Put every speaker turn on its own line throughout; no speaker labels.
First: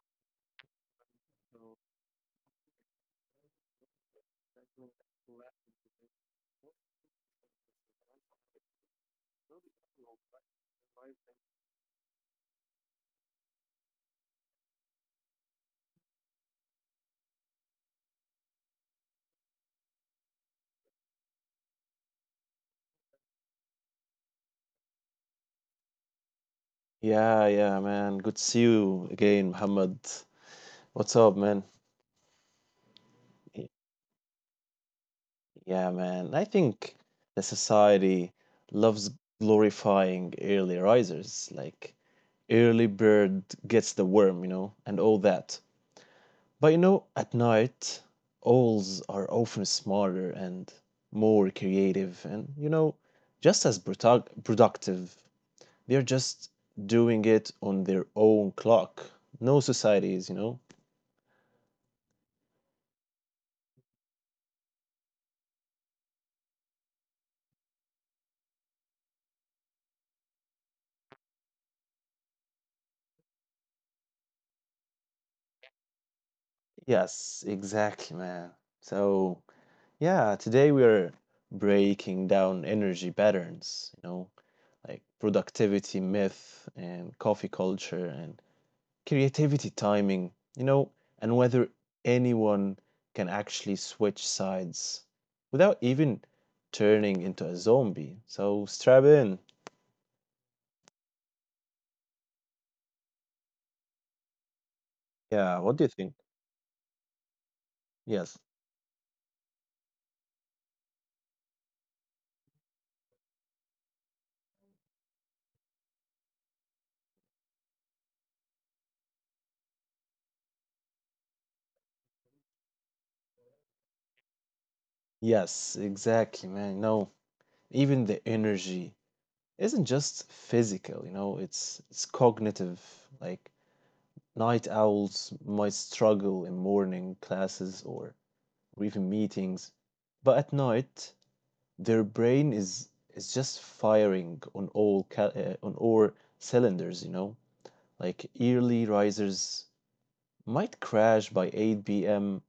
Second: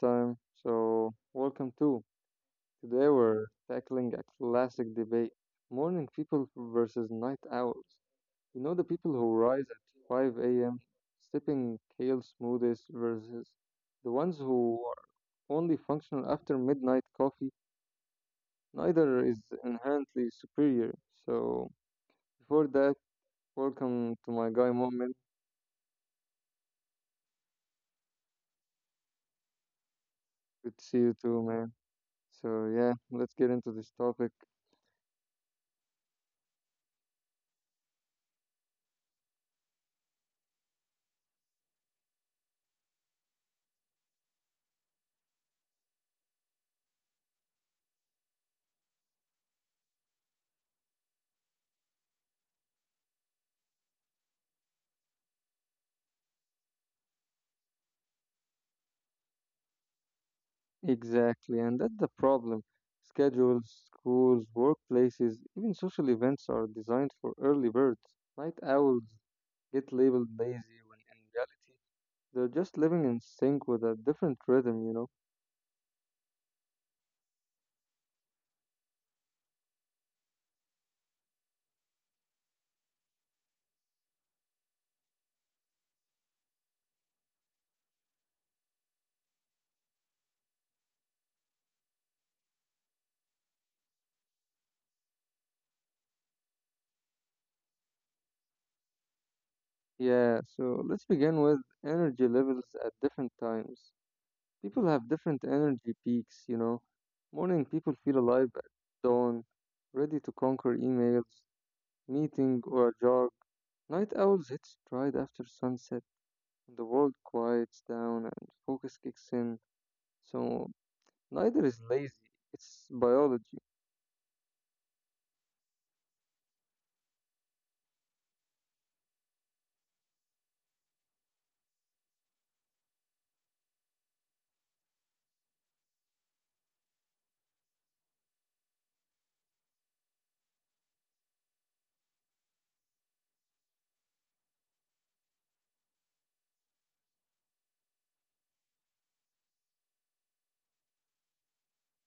time, so welcome too. Today we're tackling a classic debate, morning people versus night owls. You know, the people who rise at 5 a.m. sipping kale smoothies versus the ones who are only functional after midnight coffee. Neither is inherently superior. So, before that, welcome to my guy moment.
Yeah, yeah, man. Good to see you again, Muhammad.
Good to
What's
see
up,
you
man?
too, man. So yeah,
Y-
let's get into this topic.
Yeah, man. I think the society loves glorifying early risers, like early bird gets the worm, you know, and all that. But you know, at night, owls are often smarter and more creative and, you know, just as productive. They're just doing it on their own clock. No societies, you know.
Exactly, and that's the problem. Schedules, schools, workplaces, even social events are designed for early birds. Night owls get labeled lazy when in reality they're just living in sync with a different rhythm, you know?
Yes, exactly, man. So, yeah, today we are breaking down energy patterns, you know, like productivity myth and coffee culture and creativity timing, you know, and whether anyone can actually switch sides without even turning into a zombie. So, strap in.
Yeah, so let's begin with energy levels at different times. People have
Yeah, what do
different
you think?
energy peaks, you know? Morning people
Yes.
feel alive at dawn, ready to conquer emails, meeting, or a jog. Night owls hit stride after sunset, and the world quiets down and focus kicks in. So neither is lazy, it's biology.
Yes, exactly, man. No, even the energy isn't just physical, you know, it's cognitive. Like night owls might struggle in morning classes or even meetings, but at night their brain is just firing on all on all cylinders, you know. Like early risers might crash by 8 p.m.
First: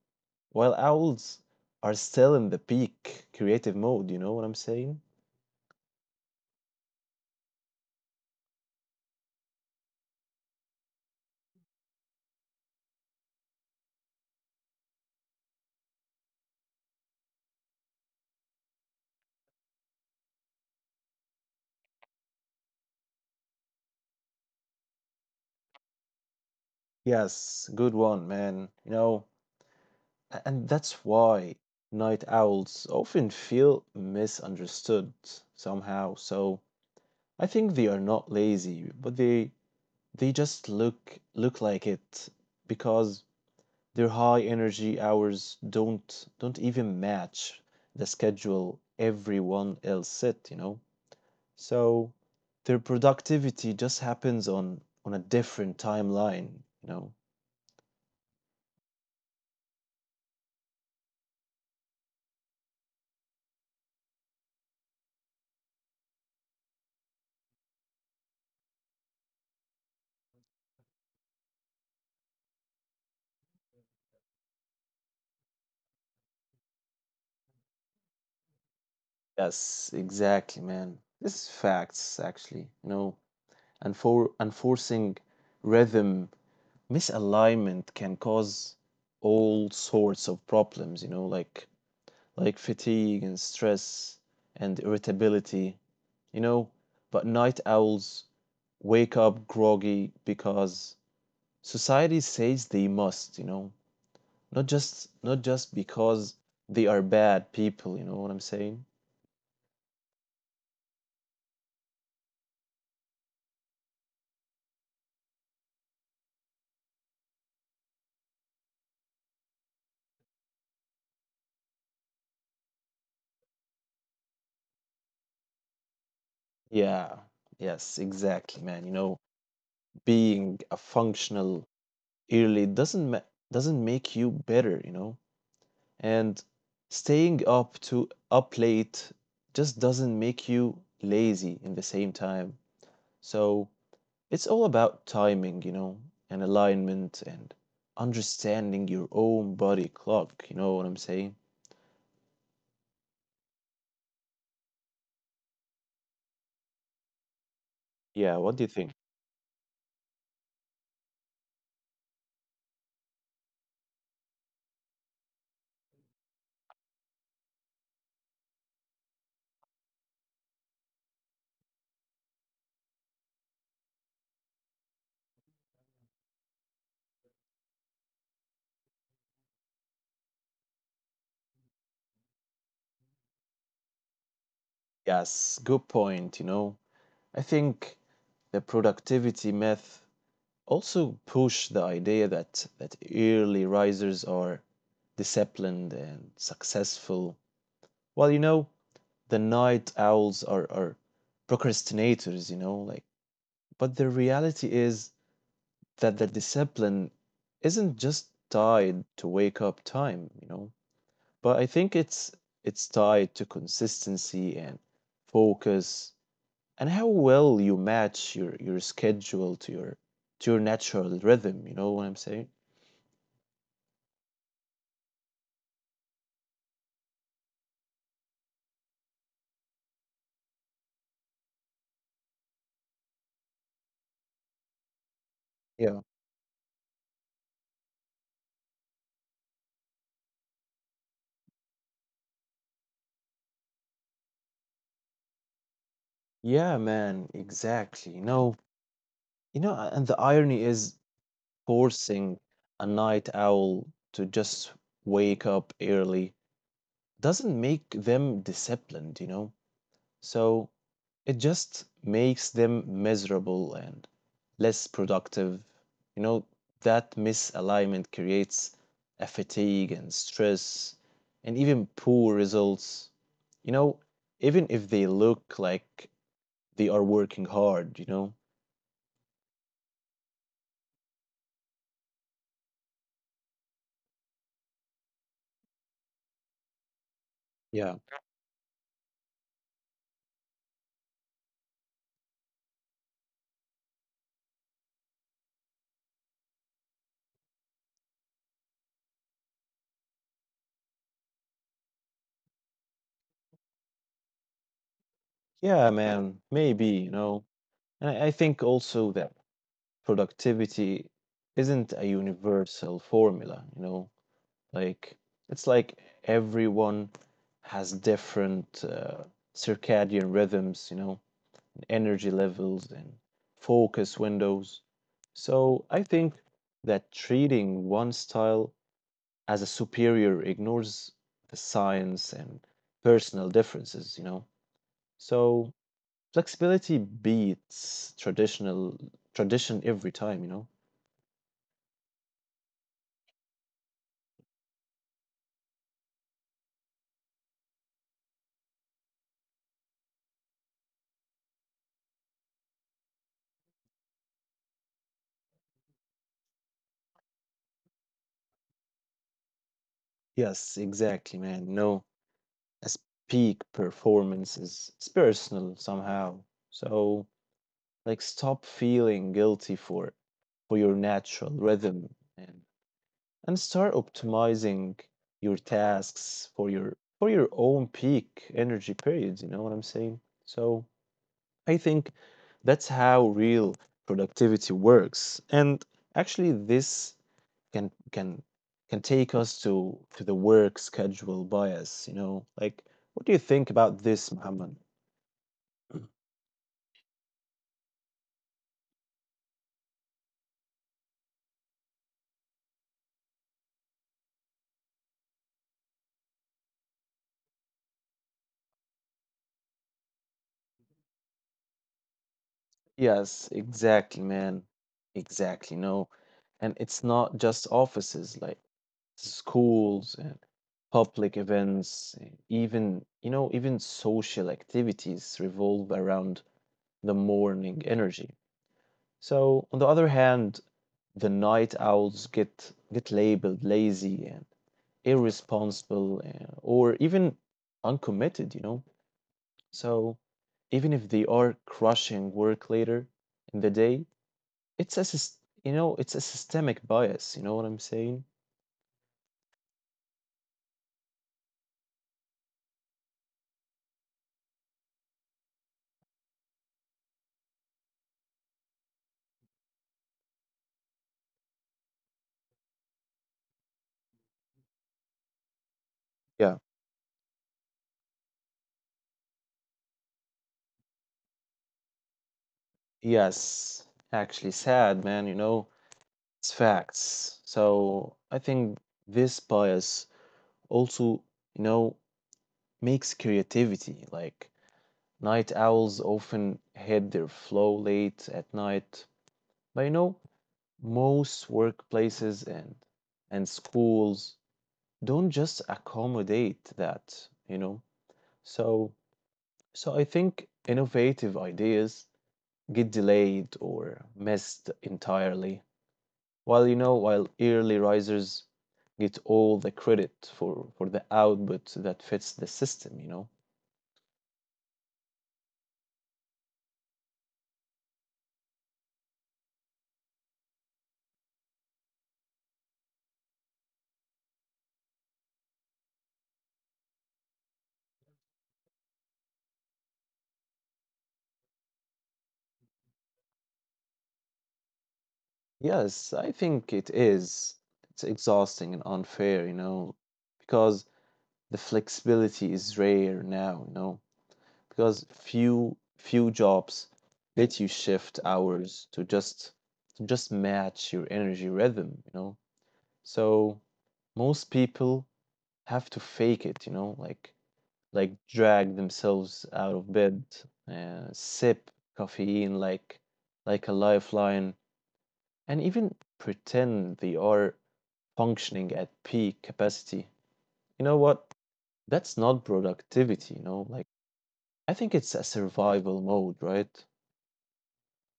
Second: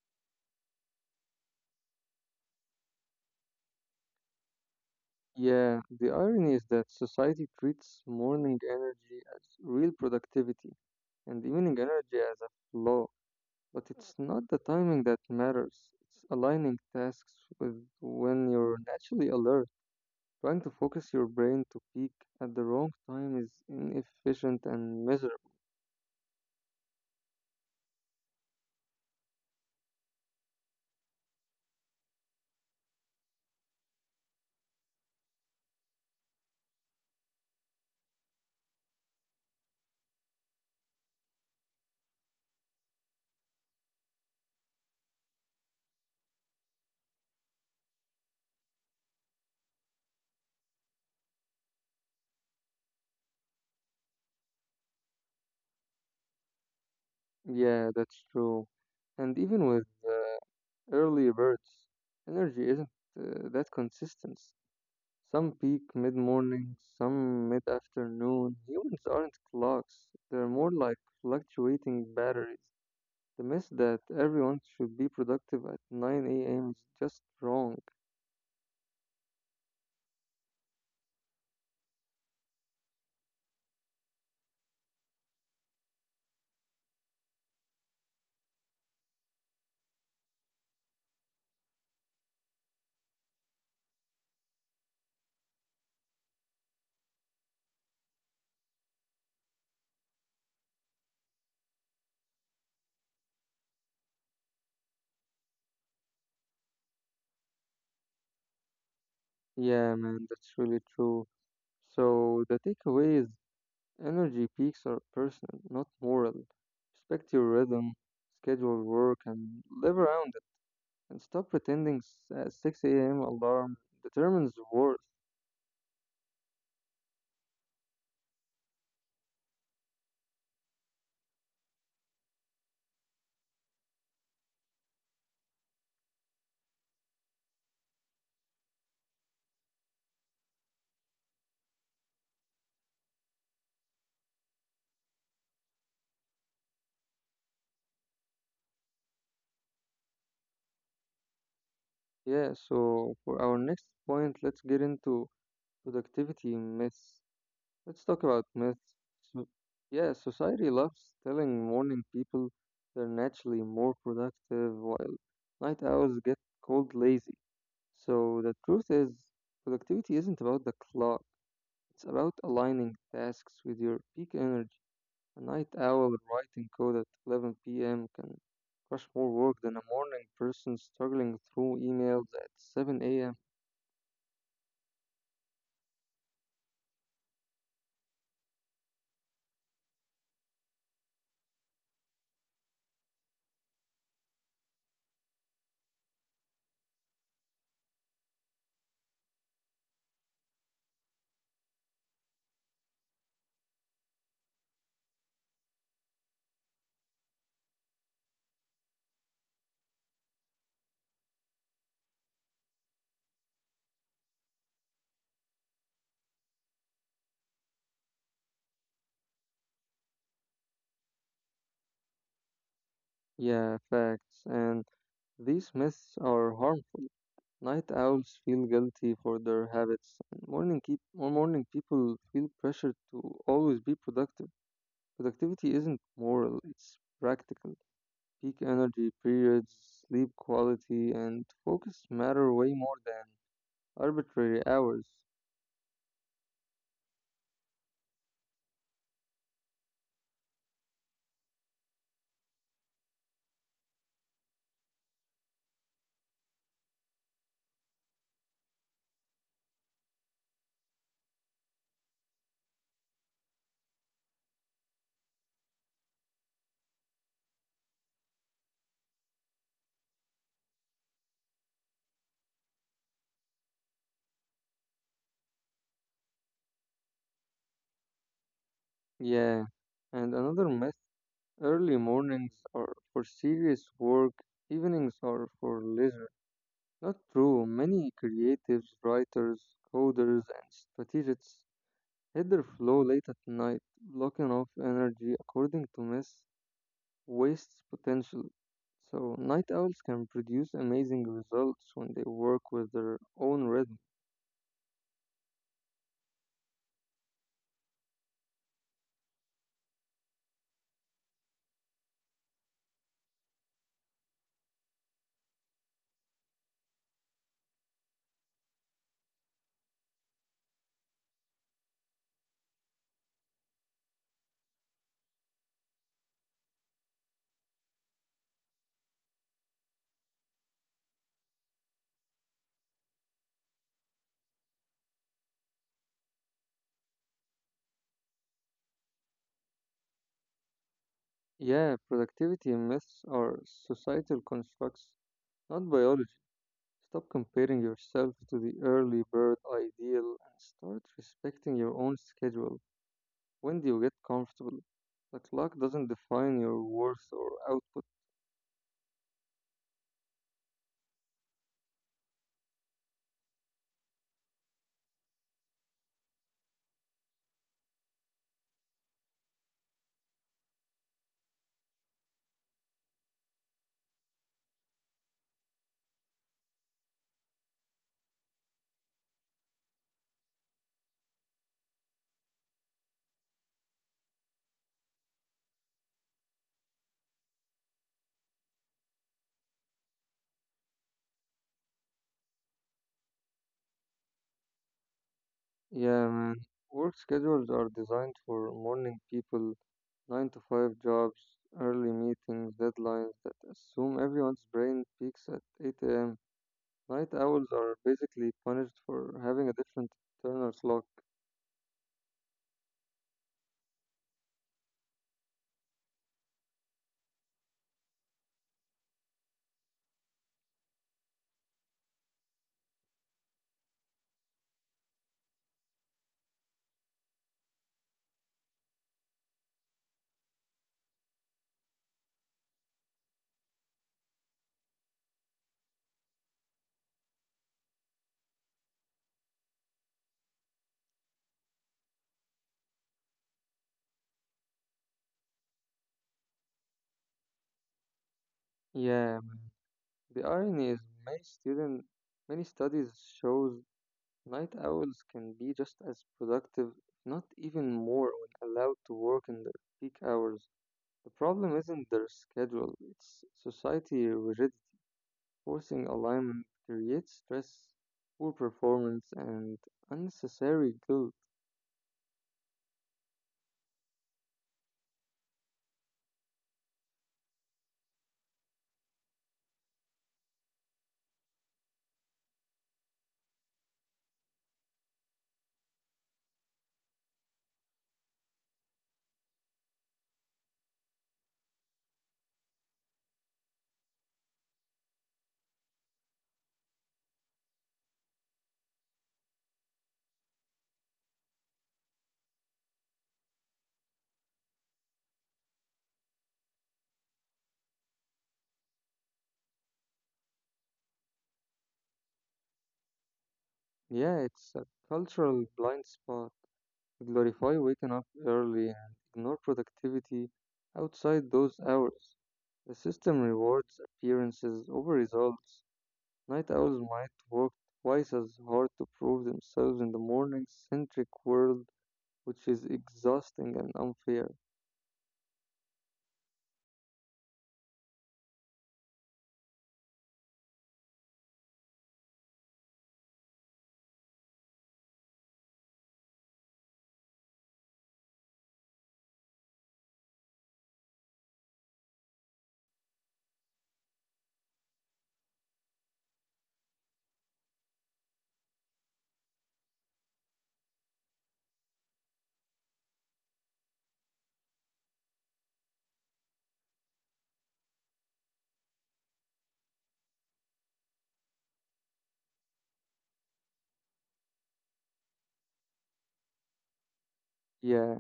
while owls are still in the peak creative mode, you know what I'm saying?
Yeah, the irony is that society treats morning energy as real productivity and evening energy as a flaw. But it's not the timing that matters, it's aligning tasks with when you're naturally alert. Trying to focus your brain to peak at the wrong time is inefficient and miserable.
Yes, good one, man. You know, And that's why night owls often feel misunderstood somehow. So I think they are not lazy, but they just look like it because their high energy hours don't even match the schedule everyone else set, you know? So their productivity just happens on a different timeline, you know?
Yeah, that's true. And even with early birds, energy isn't that consistent. Some peak mid morning, some mid afternoon. Humans aren't clocks, they're more like fluctuating batteries. The myth that everyone should be productive at 9 a.m. is just wrong.
Yes, exactly, man. This is facts, actually. You know, and for enforcing rhythm misalignment can cause all sorts of problems, you know, like fatigue and stress and irritability, you know. But night owls wake up groggy because society says they must, you know. Not just because they are bad people, you know what I'm saying?
Yeah, man, that's really true. So the takeaway is energy peaks are personal, not moral. Respect your rhythm, schedule work, and live around. And stop pretending 6 a.m. alarm determines worth.
Yeah. Yes, exactly, man. You know, being a functional early doesn't make you better, you know? And staying up late just doesn't make you lazy in the same time. So it's all about timing, you know, and alignment and understanding your own body clock, you know what I'm saying?
Yeah, so for our next point, let's get into productivity myths. Let's talk
Yeah,
about
what do you think?
myths. So, yeah, society loves telling morning people they're naturally more productive while night owls get called lazy. So the truth is, productivity isn't about the clock, it's about aligning tasks with your peak energy. A night owl writing code at 11 p.m. can crush more work than a morning person struggling through emails at 7 a.m.
Yes, good point, you know. I think the productivity myth also push the idea that early risers are disciplined and successful, well, you know, the night owls are procrastinators, you know, like, but the reality is that the discipline isn't just tied to wake up time, you know, but I think it's tied to consistency and focus and how well you match your schedule to your natural rhythm, you know what I'm saying?
Yeah, facts. And these myths are harmful. Night owls feel guilty for their habits, and morning keep or morning people feel pressured to always be productive. Productivity isn't
Yeah.
moral; it's practical. Peak energy periods, sleep quality, and focus matter way more than arbitrary hours.
Yeah, man, exactly. You know, and the irony is forcing a night owl to just wake up early doesn't make them disciplined, you know? So it just makes them miserable and less productive. You know, that misalignment creates a fatigue and stress and even poor results. You know, even if they look like they are working hard, you know?
Yeah, and another myth, early mornings are for serious work, evenings are for leisure. Not true.
Yeah.
Many creatives, writers, coders, and strategists hit their flow late at night. Blocking off energy according to myth wastes potential. So, night owls can produce amazing results when they work with their own rhythm.
Yeah, man, maybe, you know. And I think also that productivity isn't a universal formula, you know. Like it's like everyone has different circadian rhythms, you know, energy levels and focus windows. So I think that treating one style as a superior ignores the science and personal differences, you know. So flexibility beats traditional tradition every time, you know?
Yeah, productivity myths are societal constructs, not biology. Stop comparing yourself to the early bird ideal and start respecting your own schedule. When do you get comfortable? The clock doesn't define your worth or output.
Yes, exactly, man. No, as peak performance is it's personal somehow. So like stop feeling guilty for your natural rhythm and and start optimizing your tasks for your own peak energy periods, you know what I'm saying? So I think that's how real productivity works. And actually this can can can take us to the work schedule bias, you know, like what do you think about this, Muhammad? Mm.
Yeah, man. Work schedules are designed for morning people, 9 to 5 jobs, early meetings, deadlines that assume everyone's brain peaks at 8 a.m. Night owls are basically punished for having a different internal clock.
Yes, exactly, man. Exactly. No. And it's not just offices, like schools and public events, and even, you know, even social activities revolve around the morning energy. So, on the other hand, the night owls get labeled lazy and irresponsible and, or even uncommitted, you know. So, even if they are crushing work later in the day, it's a sys- you know, it's a systemic bias, you know what I'm saying?
Yeah, the irony is many student many studies shows night owls can be just as productive, if not even more, when allowed to work in their peak hours. The problem isn't their schedule, it's society rigidity. Forcing
Yeah.
alignment creates stress, poor performance, and unnecessary guilt.
Yes, actually sad, man, you know, it's facts. So I think this bias also, you know, makes creativity. Like night owls often hit their flow late at night. But you know, most workplaces and schools don't just accommodate that, you know. So so I think innovative ideas get delayed or missed entirely. While you know, while early risers get all the credit for the output that fits the system, you know?
Yeah, it's a cultural blind spot. Glorify waking up early and ignore productivity outside those hours. The system rewards appearances over results. Night owls might work twice as hard to prove themselves in the morning centric world, which is exhausting and unfair.
Yes, I think it is. It's exhausting and unfair, you know, because the flexibility is rare now, you know, because few jobs let you shift hours to just match your energy rhythm, you know. So most people have to fake it, you know, like drag themselves out of bed, sip caffeine like a lifeline, and even pretend they are functioning at peak capacity. You know what? That's not productivity, you know? Like I think it's a survival mode, right?
Yeah,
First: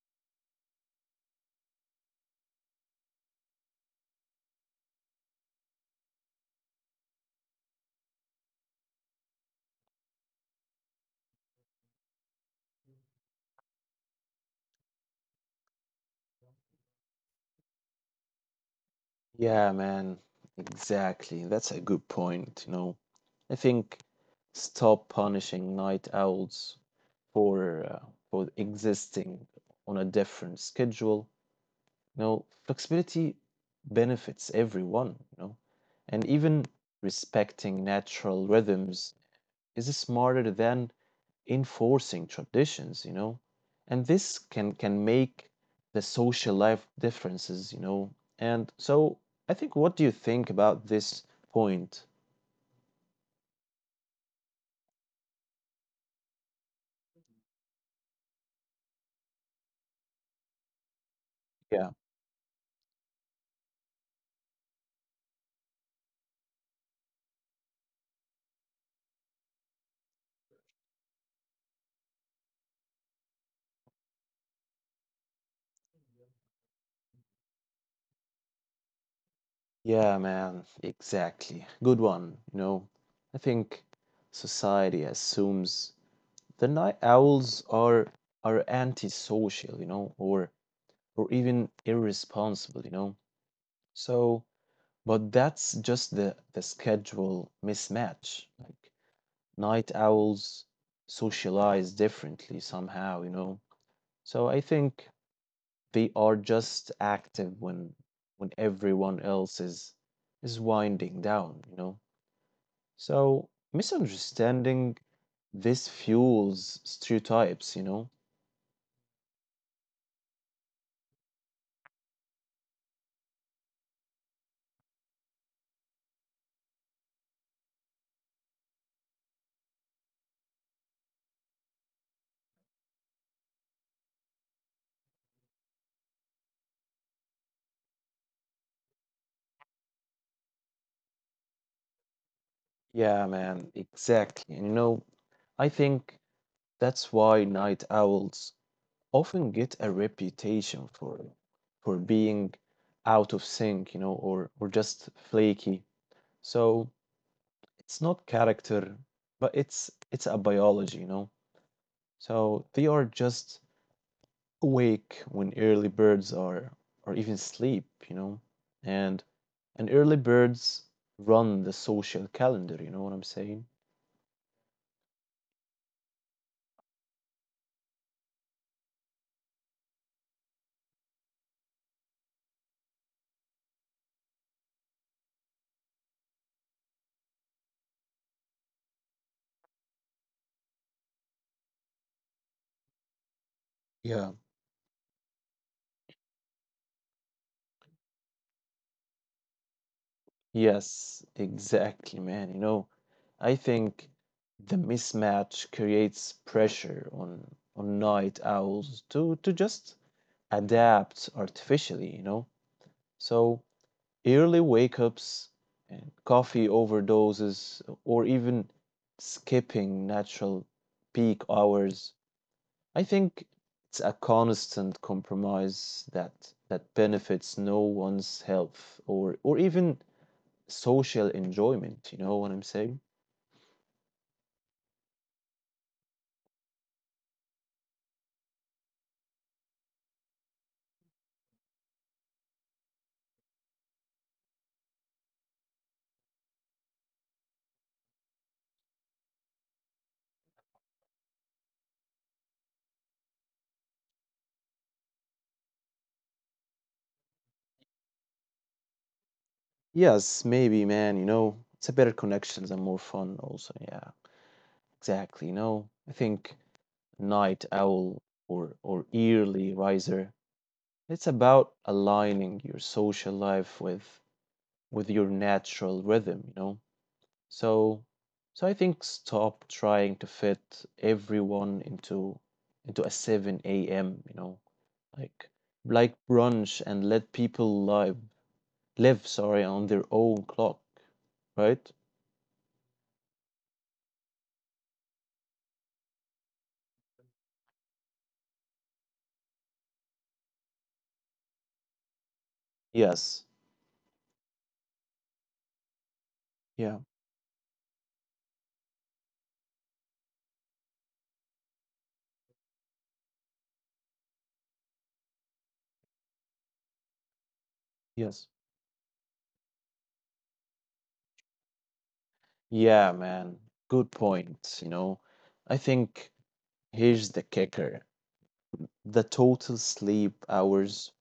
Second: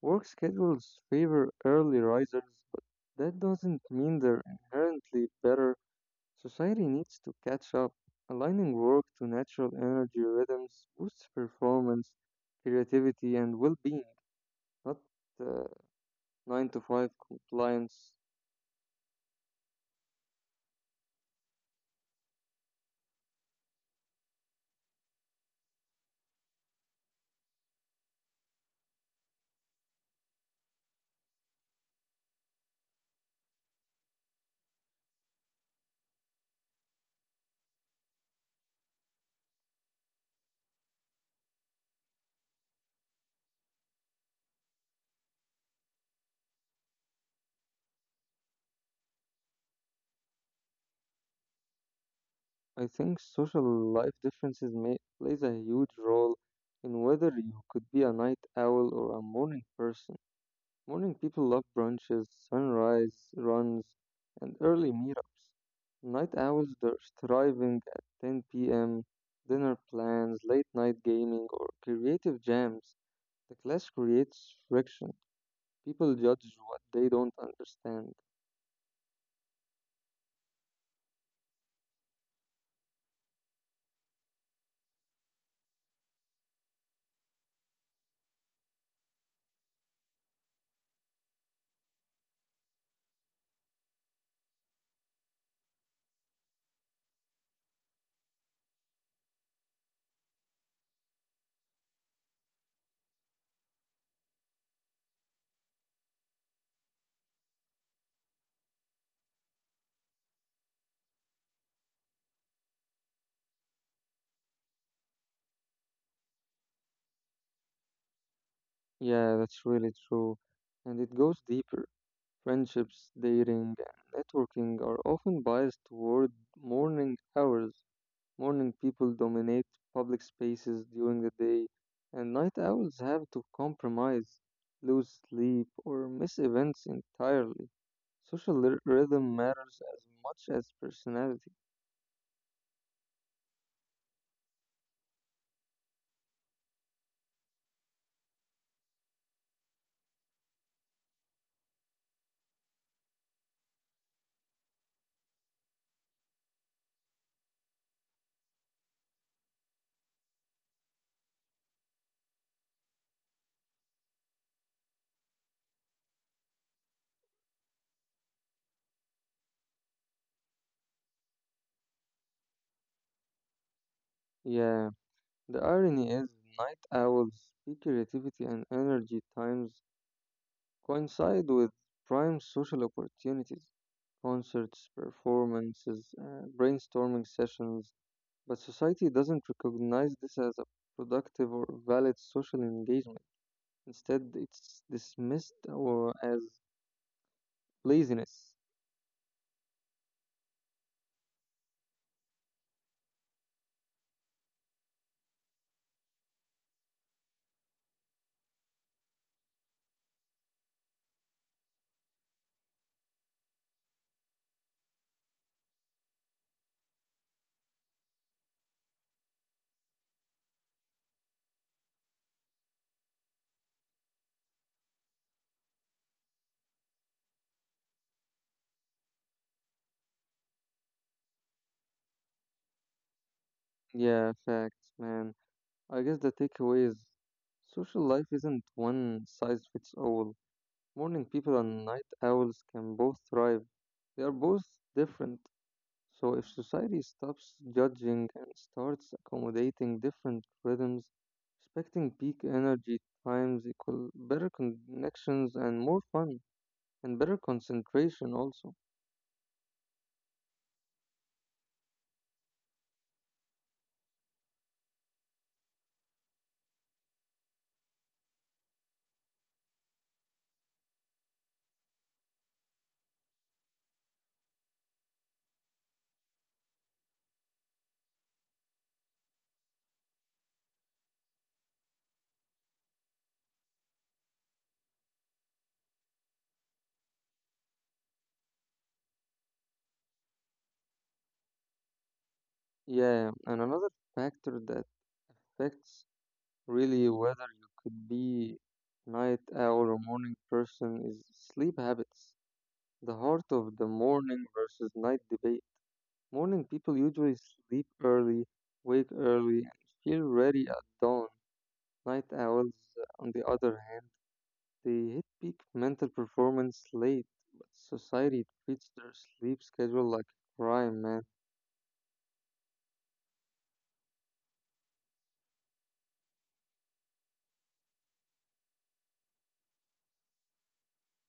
work schedules favor early risers, but that doesn't mean they're inherently better. Society needs to catch up. Aligning work to natural energy rhythms boosts performance, creativity, and well being, not uh, 9 to 5 compliance.
Yeah, man. Exactly. That's a good point, you know. I think stop punishing night owls for uh, for existing on a different schedule. You know, flexibility benefits everyone, you know, and even respecting natural rhythms is smarter than enforcing traditions, you know, and this can make the social life differences, you know. And so I think, what do you think about this point?
I think social life differences may, plays a huge role in whether you could be a night owl or a morning person. Morning people love
Yeah.
brunches, sunrise runs, and early meetups. Night owls, they're thriving at 10 p.m., dinner plans, late night gaming, or creative jams. The clash creates friction. People judge what they don't understand.
Yeah, man, exactly. Good one. You know, I think society assumes the night owls are antisocial, you know, or even irresponsible, you know. So, but that's just the schedule mismatch. Like night owls socialize differently somehow, you know. So I think they are just active when everyone else is winding down, you know. So, misunderstanding this fuels stereotypes, you know?
Yeah, that's really true. And it goes deeper. Friendships, dating, and networking are often biased toward morning hours. Morning people dominate public spaces during the day, and night owls have to compromise, lose sleep, or miss events entirely. Rhythm matters as much as personality.
Yeah, man, exactly. And you know, I think that's why night owls often get a reputation for being out of sync, you know, or just flaky. So, it's not character, but it's a biology, you know? So, they are just awake when early birds are, or even sleep, you know? And and early birds run the social calendar, you know what I'm saying?
Yeah, the irony is night owls' peak creativity and energy times coincide with prime social opportunities, concerts, performances, brainstorming sessions. But society doesn't recognize this as a productive or valid social engagement. Instead,
Yeah.
it's dismissed or as laziness.
Yes, exactly, man. You know, I think the mismatch creates pressure on night owls to just adapt artificially, you know. So early wake-ups and coffee overdoses or even skipping natural peak hours. I think it's a constant compromise that benefits no one's health or even social enjoyment. You know what I'm saying?
Yeah, facts, man. I guess the takeaway is social life isn't one size fits all. Morning people and night owls can both thrive. They are both different. So, if society stops judging and starts accommodating different rhythms, respecting peak energy times equal better connections and more fun and better concentration also.
Yes, maybe, man. You know, it's a better connections and more fun. Also, yeah, exactly. You know, I think night owl or early riser. It's about aligning your social life with your natural rhythm. You know, so so I think stop trying to fit everyone into a 7 a.m., you know, like like brunch, and let people live on their own clock, right?
Yeah, and another factor that affects really whether you could be night owl or morning person is sleep habits. The heart
Yes.
of the morning versus night debate. Morning people
Yeah.
usually sleep early, wake early, and feel ready at dawn. Night owls, on the other hand, they hit peak mental performance late, but society
Yes.
treats their sleep schedule like a crime, man.
Yeah, man. Good point. You know, I think here's the kicker. The total sleep hours,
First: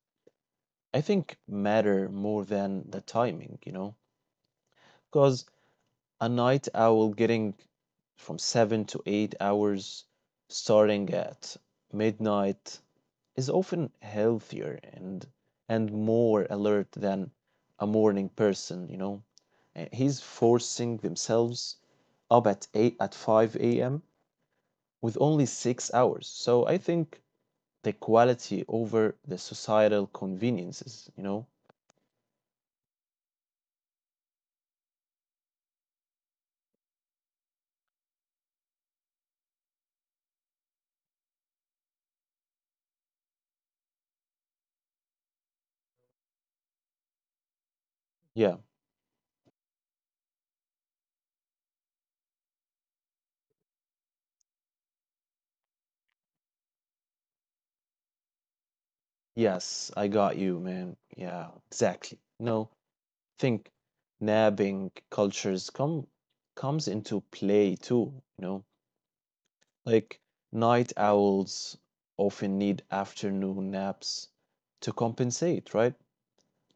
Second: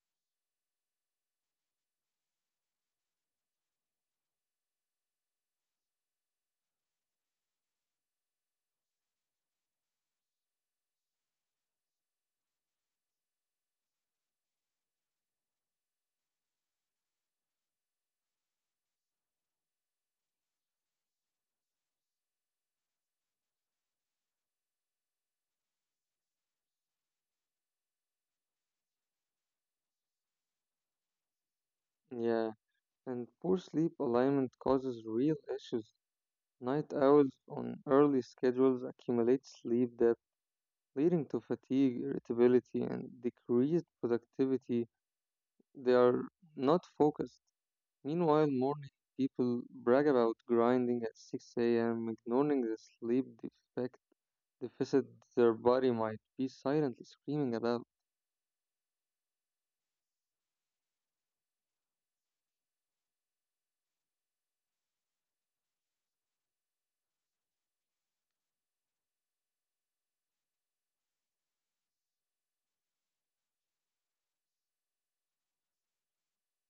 I think, matter more than the timing, you know, because a night owl getting from 7 to 8 hours starting at midnight is often healthier and more alert than a morning person, you know. He's forcing themselves up at 5 a.m. with only 6 hours. So I think the quality over the societal conveniences, you know.
Yeah, and poor sleep alignment causes real issues. Night owls on early schedules accumulate sleep debt, leading to fatigue, irritability, and decreased productivity. They are not focused.
Yeah.
Meanwhile, morning people brag about grinding at 6 a.m., ignoring the sleep defect. Deficit. Their body might be silently screaming about.
Yes, I got you, man. Yeah, exactly. No, think napping cultures comes into play too, you know. Like night owls often need afternoon naps to compensate, right?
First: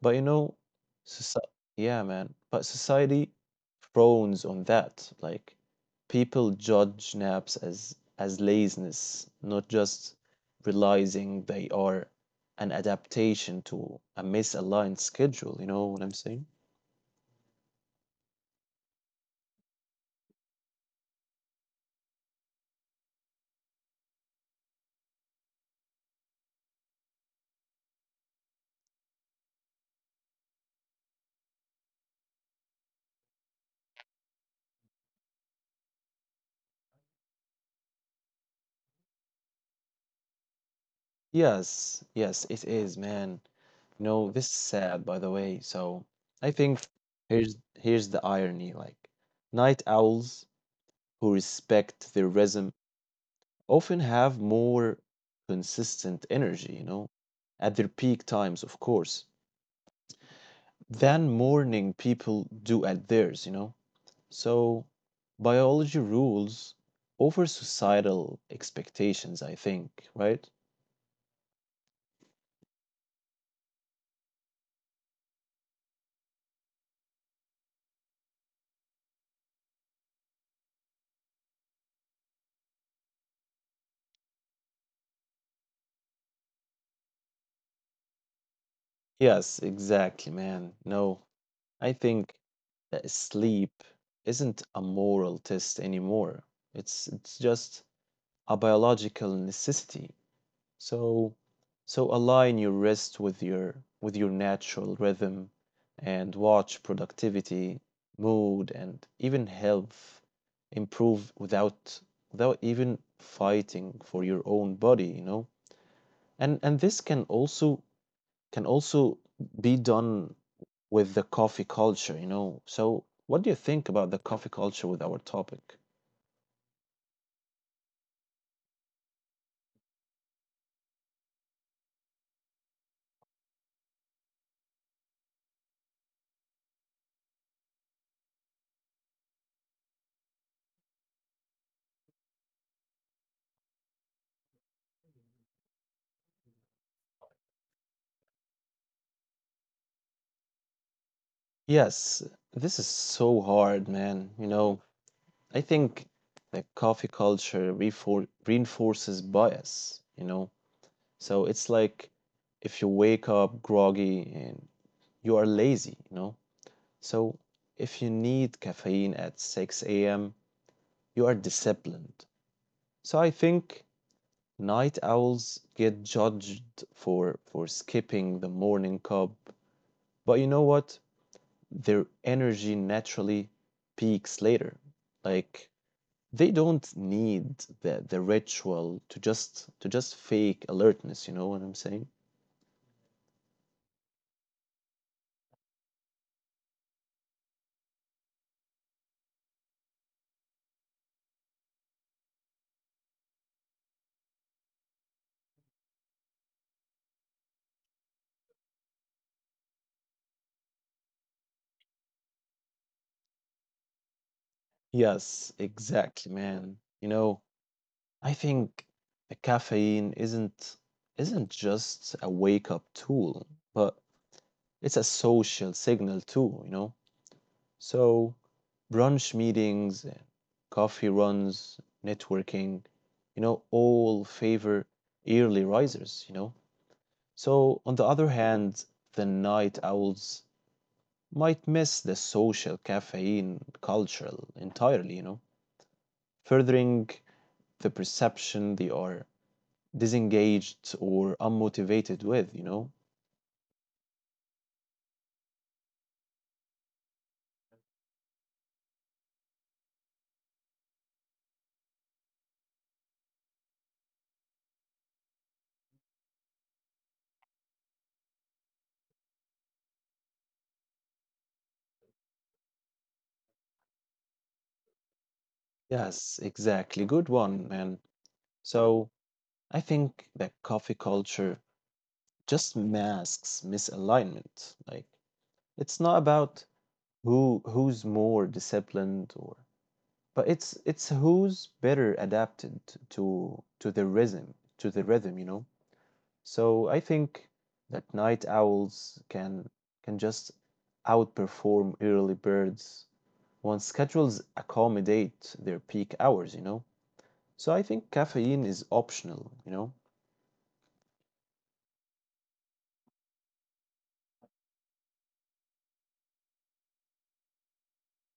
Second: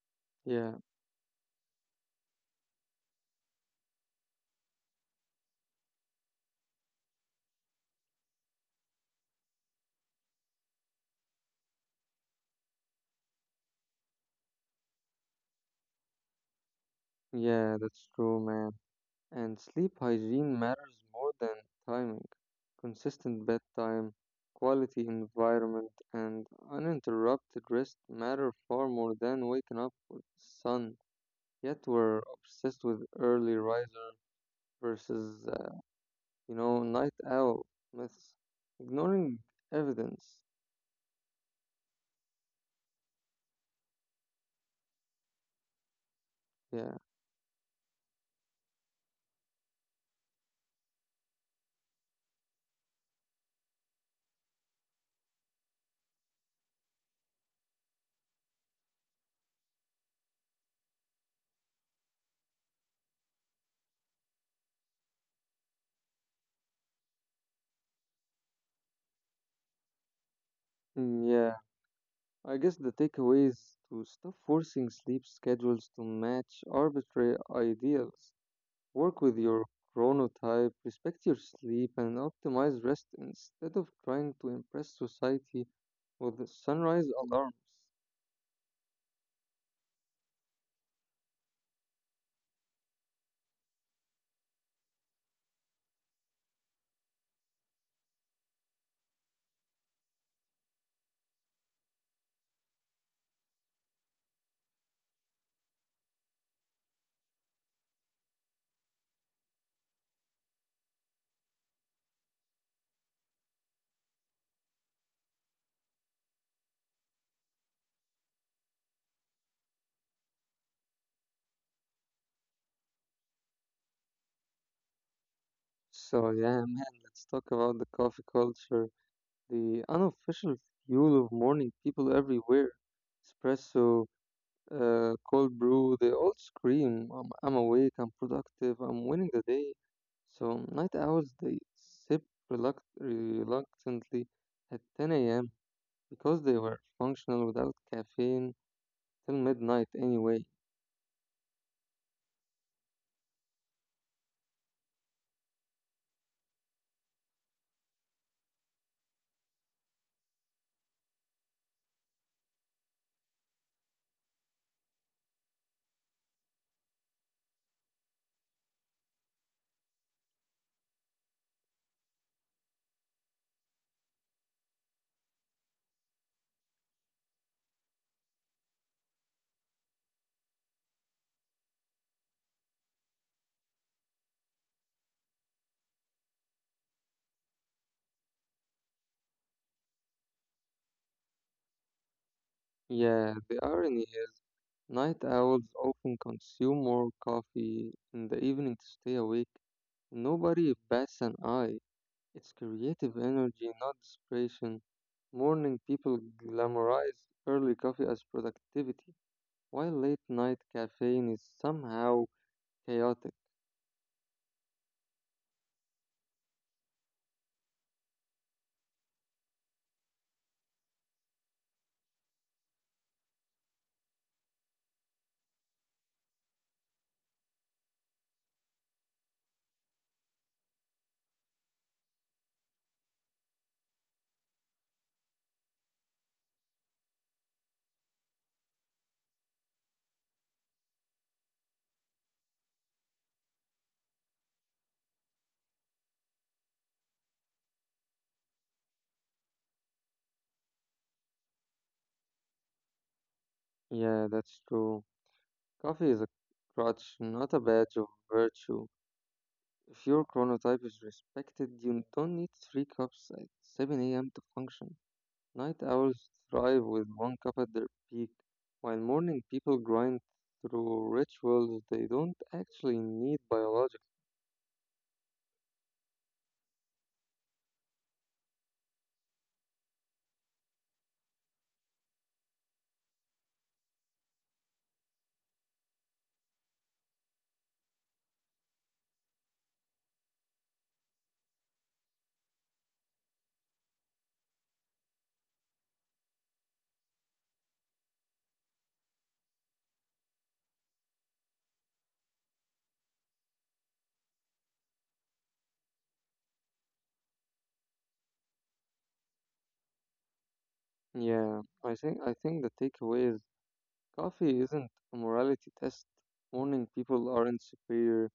But you know,
Yeah,
soci yeah, man. But society frowns on that. Like people judge naps as laziness, not just realizing they are an adaptation to a misaligned schedule, you know what I'm saying?
yeah, that's true, man. And sleep hygiene matters more than timing. Consistent bedtime, quality environment, and uninterrupted rest matter far more than waking up with sun. Yet we're obsessed with early riser versus, you know, night owl myths, ignoring evidence.
Yes, yes, it is, man. You know this is sad, by the way. So I think
Yeah,
here's the irony. Like night owls who respect their rhythm often have more consistent energy, you know, at their peak times, of course, than morning people do at theirs, you know. So biology rules over societal expectations, I think, right?
yeah. I guess the takeaway is to stop forcing sleep schedules to match arbitrary ideals. Work with your chronotype, respect your sleep, and optimize rest instead of trying to impress society with the sunrise alarms.
Yes, exactly, man. No, I think that sleep isn't a moral test anymore. It's just a biological necessity. So so align your rest with your natural rhythm and watch productivity, mood and even health improve without without even fighting for your own body, you know? And this can also be done with the coffee culture, you know. So, what do you think about the coffee culture with our topic?
So, yeah, man, let's talk about the coffee culture, the unofficial fuel of morning people everywhere. Espresso, cold brew, they all scream, I'm, awake, I'm productive, I'm winning the day. So night owls, they sip reluctantly at 10 a.m. because they were functional without caffeine till midnight anyway.
Yes, this is so hard, man. You know, I think the coffee culture reinforces bias, you know. So, it's like if you wake up groggy and you are lazy, you know. So, if you need caffeine at 6 a.m., you are disciplined. So, I think night owls get judged for skipping the morning cub, but you know what? Their energy naturally peaks later. Like they don't need the ritual to just fake alertness, you know what I'm saying?
Yeah, the irony is, night owls often consume more coffee in the evening to stay awake. Nobody bats an eye. It's creative energy, not desperation. Morning people glamorize early coffee as productivity, while late night caffeine is somehow chaotic.
Yes, exactly, man. I think the caffeine isn't just a wake up tool, but it's a social signal too, you know? So brunch meetings, coffee runs, networking, all favor early risers, you know. So on the other hand, the night owls might miss the social caffeine culture entirely, you know, furthering the perception they are disengaged or unmotivated with, you know.
Yeah, that's true. Coffee is a crutch, not a badge of virtue. If your chronotype is respected, you don't need three cups at 7 a.m. to function. Night owls thrive with one cup at their peak, while morning people grind through rituals they don't actually need biologically.
Yes, exactly. Good one, man. So I think that coffee culture just masks misalignment. It's not about who's more disciplined or but it's who's better adapted to the rhythm, you know. So I think that night owls can just outperform early birds once schedules accommodate their peak hours, you know. So I think caffeine is optional, you know.
Yeah, I think the takeaway is coffee isn't a morality test. Morning people aren't superior.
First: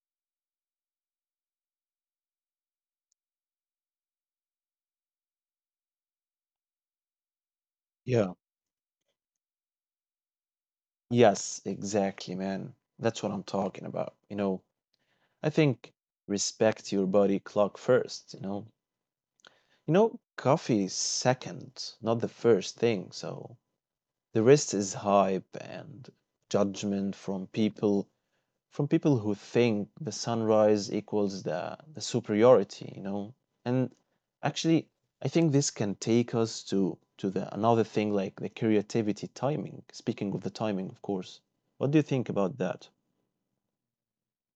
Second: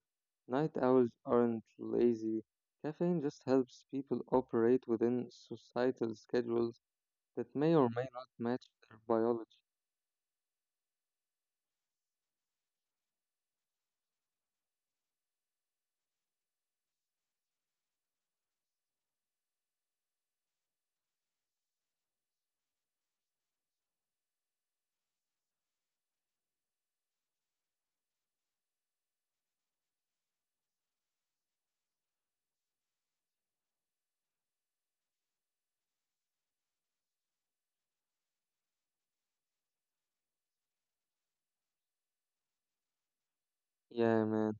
Night owls aren't lazy. Caffeine just helps people operate within societal schedules that may or may not
Yeah.
match their biology.
Yes, exactly, man. That's what I'm talking about. I think respect your body clock first, you know? Coffee is second, not the first thing, so the rest is hype and judgment from people who think the sunrise equals the superiority, you know? And actually I think this can take us to the another thing like the creativity timing. Speaking of the timing, of course. What do you think about that?
Yeah, man.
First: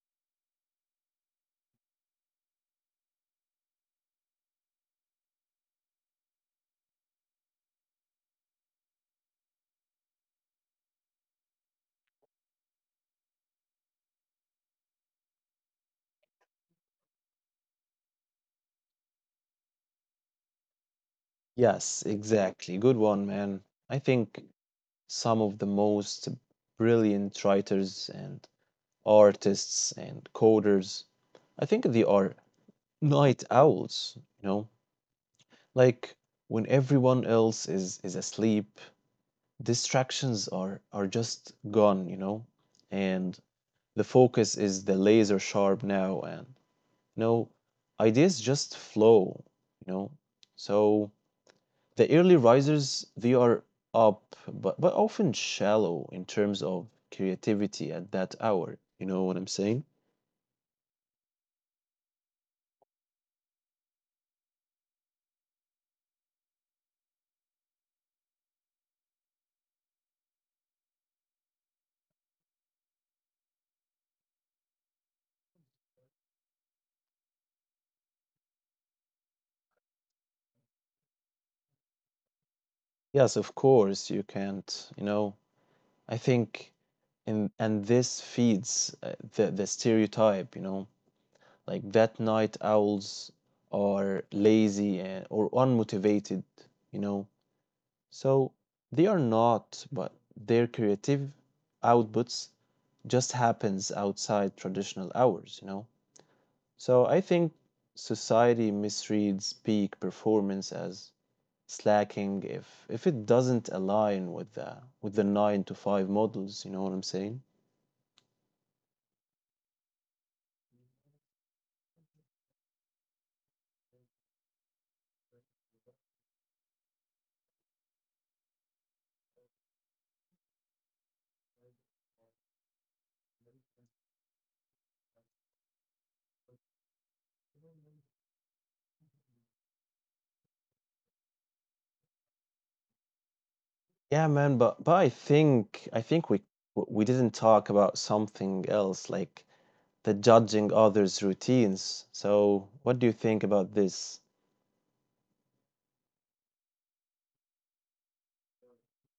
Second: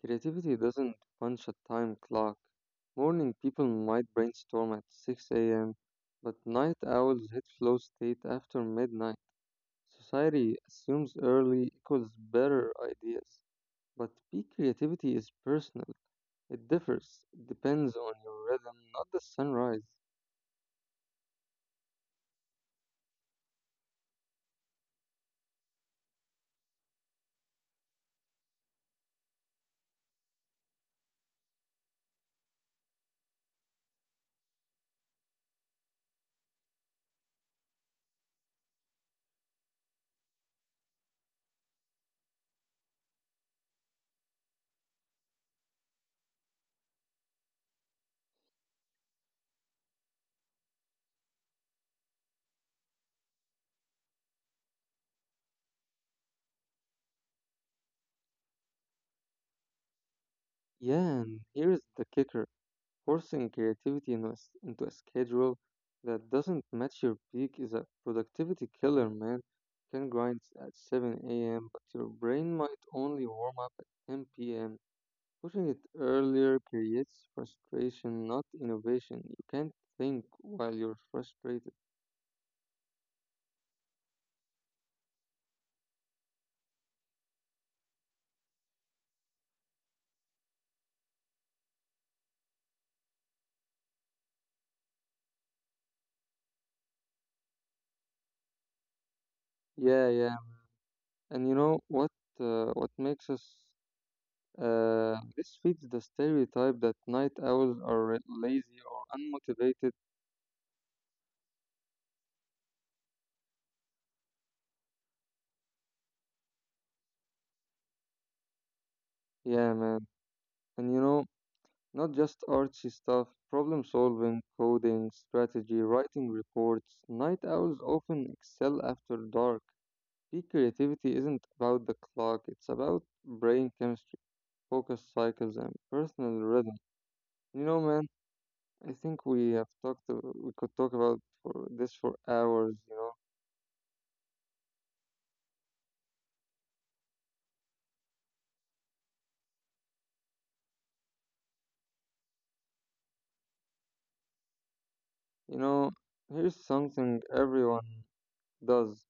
Creativity doesn't punch a time clock. Morning people might brainstorm at 6 a.m., but night owls hit flow state after midnight. Society assumes early equals better ideas, but peak creativity is personal. It differs. It depends on your rhythm, not the sunrise.
Yes, exactly. Good one, man. I think some of the most brilliant writers and artists and coders. I think they are night owls, you know? Like when everyone else is asleep, distractions are just gone, you know? And the focus is the laser sharp now and you know, ideas just flow, you know? So The early risers, they are up, but often shallow in terms of creativity at that hour. You know what I'm saying?
Yeah, and here's the kicker. Forcing creativity into a schedule that doesn't match your peak is a productivity killer, man. You can grind at 7 a.m., but your brain might only warm up at 10 p.m. Pushing it earlier creates frustration, not innovation. You can't think while you're frustrated.
Yes, of course, you can't, you know. I think and this feeds the stereotype, you know, like that night owls are lazy or unmotivated, you know. So they are not, but
Yeah, yeah.
their creative
And you know what?
outputs
What
just
makes us
happens outside traditional hours,
This
you know.
feeds the stereotype that
So I
night
think
owls are
society
lazy or
misreads
unmotivated.
peak performance as slacking if it doesn't align with the 9 to 5 models, you know what I'm saying?
Yeah, man. And you know, not just artsy stuff, problem solving, coding, strategy, writing reports. Night owls often excel after dark. Peak creativity isn't about the clock, it's about brain chemistry, focus cycles, and personal rhythm. You know, man, I think we could talk about for this for hours, you know.
Yeah, man, but I think we didn't talk about something else like the judging others' routines. So what do you think about this?
You know, here's something everyone does,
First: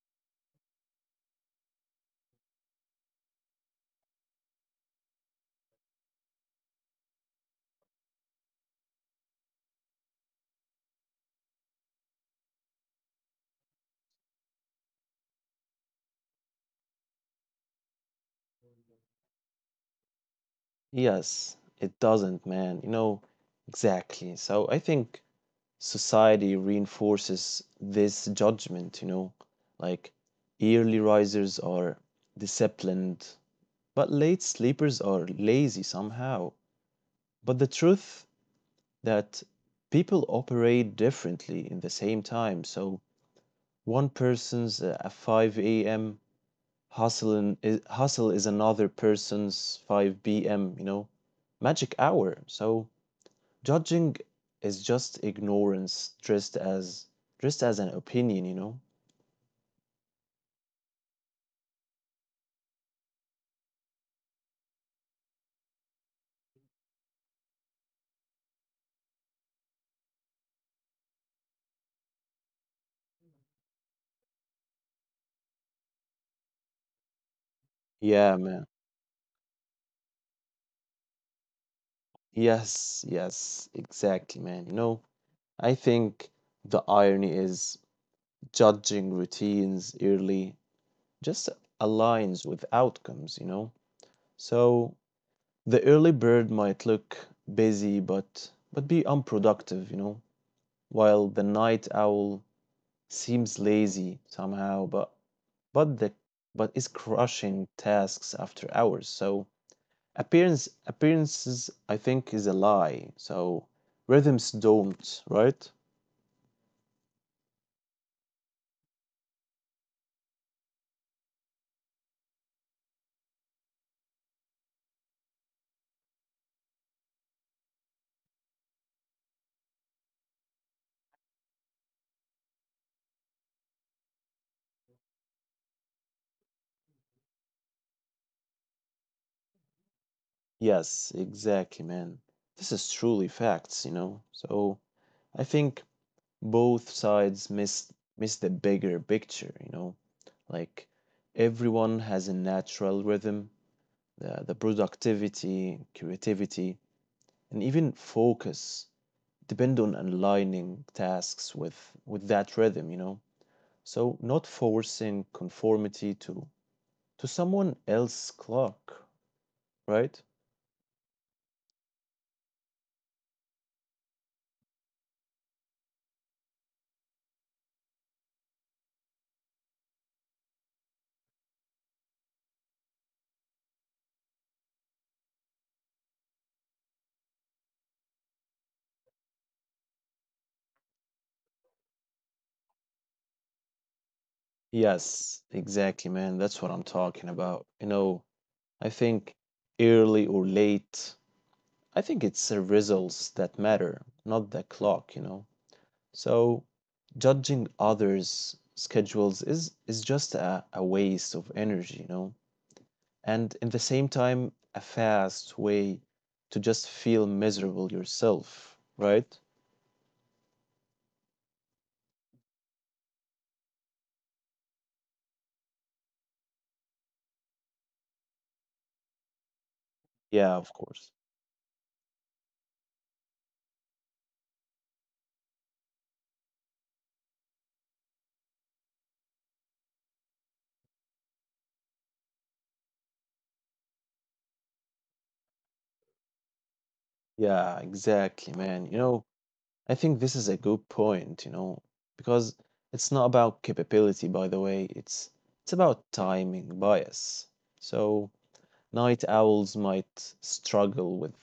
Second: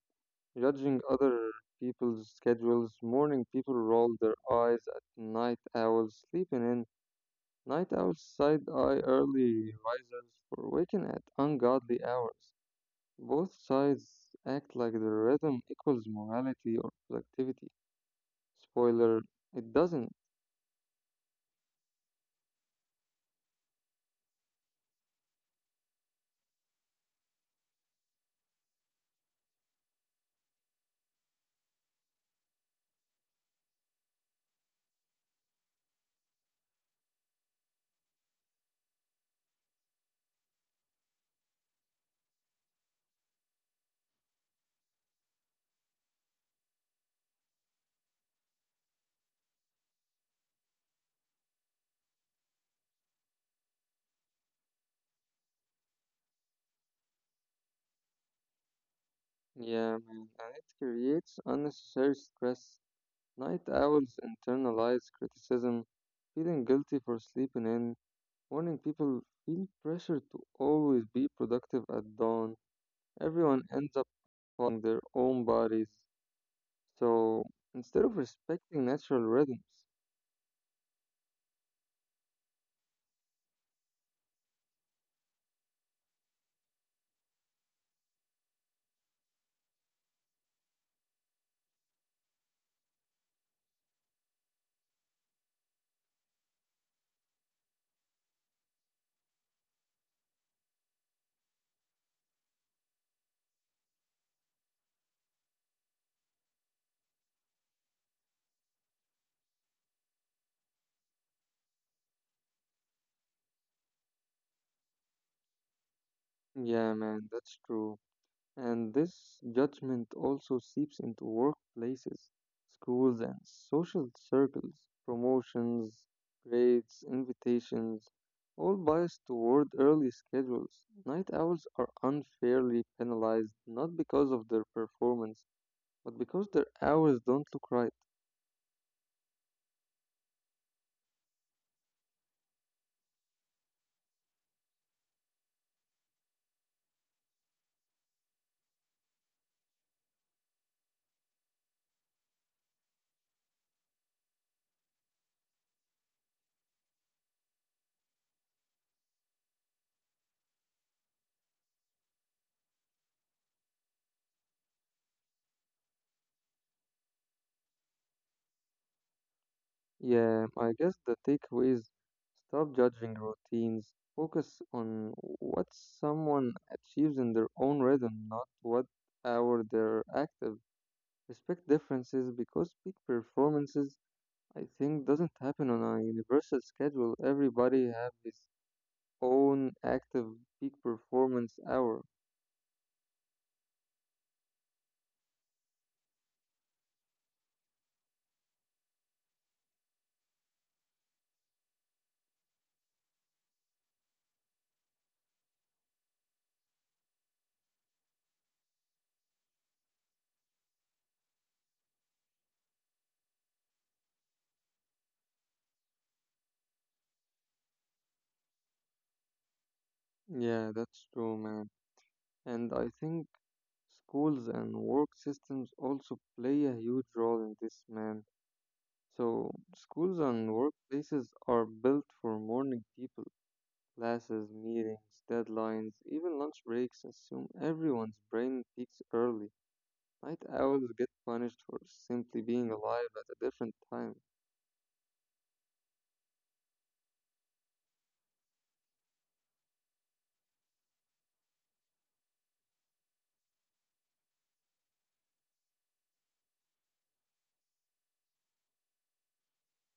judging other people's schedules. Morning people roll their eyes at night owls sleeping in, night owls side eye early risers for waking at ungodly hours. Both sides act like the rhythm equals morality or productivity. Spoiler, it doesn't.
Yes, it doesn't, man. Exactly. So I think society reinforces this judgment, you know, like early risers are disciplined, but late sleepers are lazy somehow. But the truth that people operate differently in the same time. So one person's a 5 a.m. Hustle is another person's 5 p.m., you know, magic hour. So judging is just ignorance dressed as an opinion, you know?
Yeah, man, and it creates unnecessary stress. Night owls internalize criticism, feeling guilty for sleeping in. Morning people feel pressure to always be productive at dawn. Everyone ends up fighting their own bodies. So instead of
Yeah, man.
respecting natural rhythms,
Yes, exactly, man. You know, I think the irony is judging routines early just aligns with outcomes, you know? So the early bird might look busy but be unproductive, you know, while the night owl seems lazy somehow, but the but is crushing tasks after hours. So appearances I think is a lie. So rhythms don't, right?
yeah, man, that's true. And this judgment also seeps into workplaces, schools, and social circles. Promotions, grades, invitations, all biased toward early schedules. Night owls are unfairly penalized not because of their performance, but because their hours don't look right.
Yes, exactly, man. This is truly facts, you know. So I think both sides miss the bigger picture, you know. Like everyone has a natural rhythm, the productivity, creativity, and even focus depend on aligning tasks with that rhythm, you know. So not forcing conformity to someone else's clock, right?
Yeah, I guess the takeaway is stop judging routines, focus on what someone achieves in their own rhythm, not what hour they're active. Respect differences because peak performances, I think, doesn't happen on a universal schedule. Everybody have his own active peak performance hour.
Yes, exactly, man. That's what I'm talking about, you know. I think early or late, I think it's the results that matter, not the clock, you know. So judging others schedules is just a waste of energy, you know, and in the same time a fast way to just feel miserable yourself, right?
Yeah, that's true, man. And I think schools and work systems also play a huge role in this, man. So,
Yeah, of
schools
course.
and workplaces are built for morning people. Classes, meetings, deadlines, even lunch breaks assume everyone's brain peaks early. Night owls get punished for simply being alive at a different time.
Yeah, exactly, man. You know, I think this is a good point, you know, because it's not about capability, by the way, it's about timing bias. So night owls might struggle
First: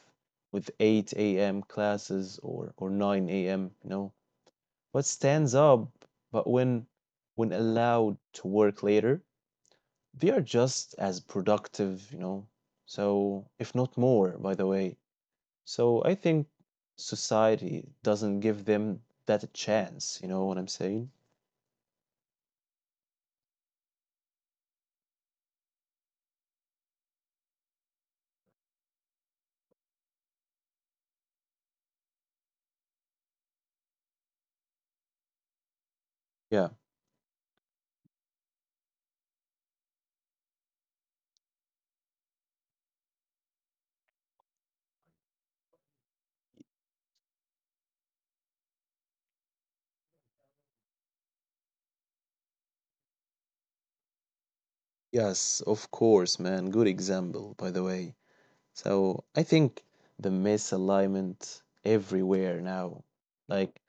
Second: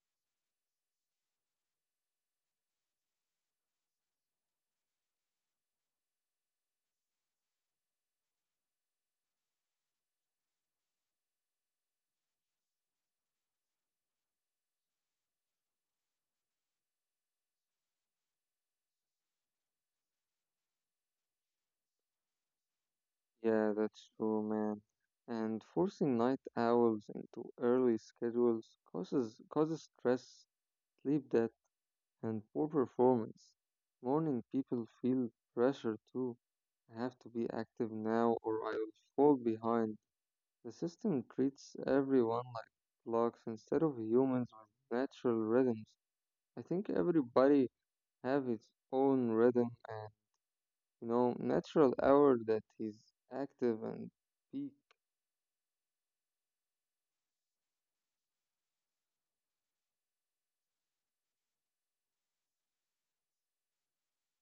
with 8 a.m. classes or 9 a.m., you know, what stands up, but when allowed to work later, they are just as productive, you know, so if not more, by the way. So I think society doesn't give them that a chance, you know what I'm saying?
Yeah, that's true, man. And forcing night owls into early schedules causes stress, sleep debt, and poor performance. Morning people feel pressure too. I have
Yeah.
to be active now or I will fall behind. The system treats everyone like clocks instead of humans with natural rhythms. I think everybody have its own rhythm, you know, natural hour that is active and peak.
Yes, of course, man. Good example, by the way. So I think the misalignment everywhere now, like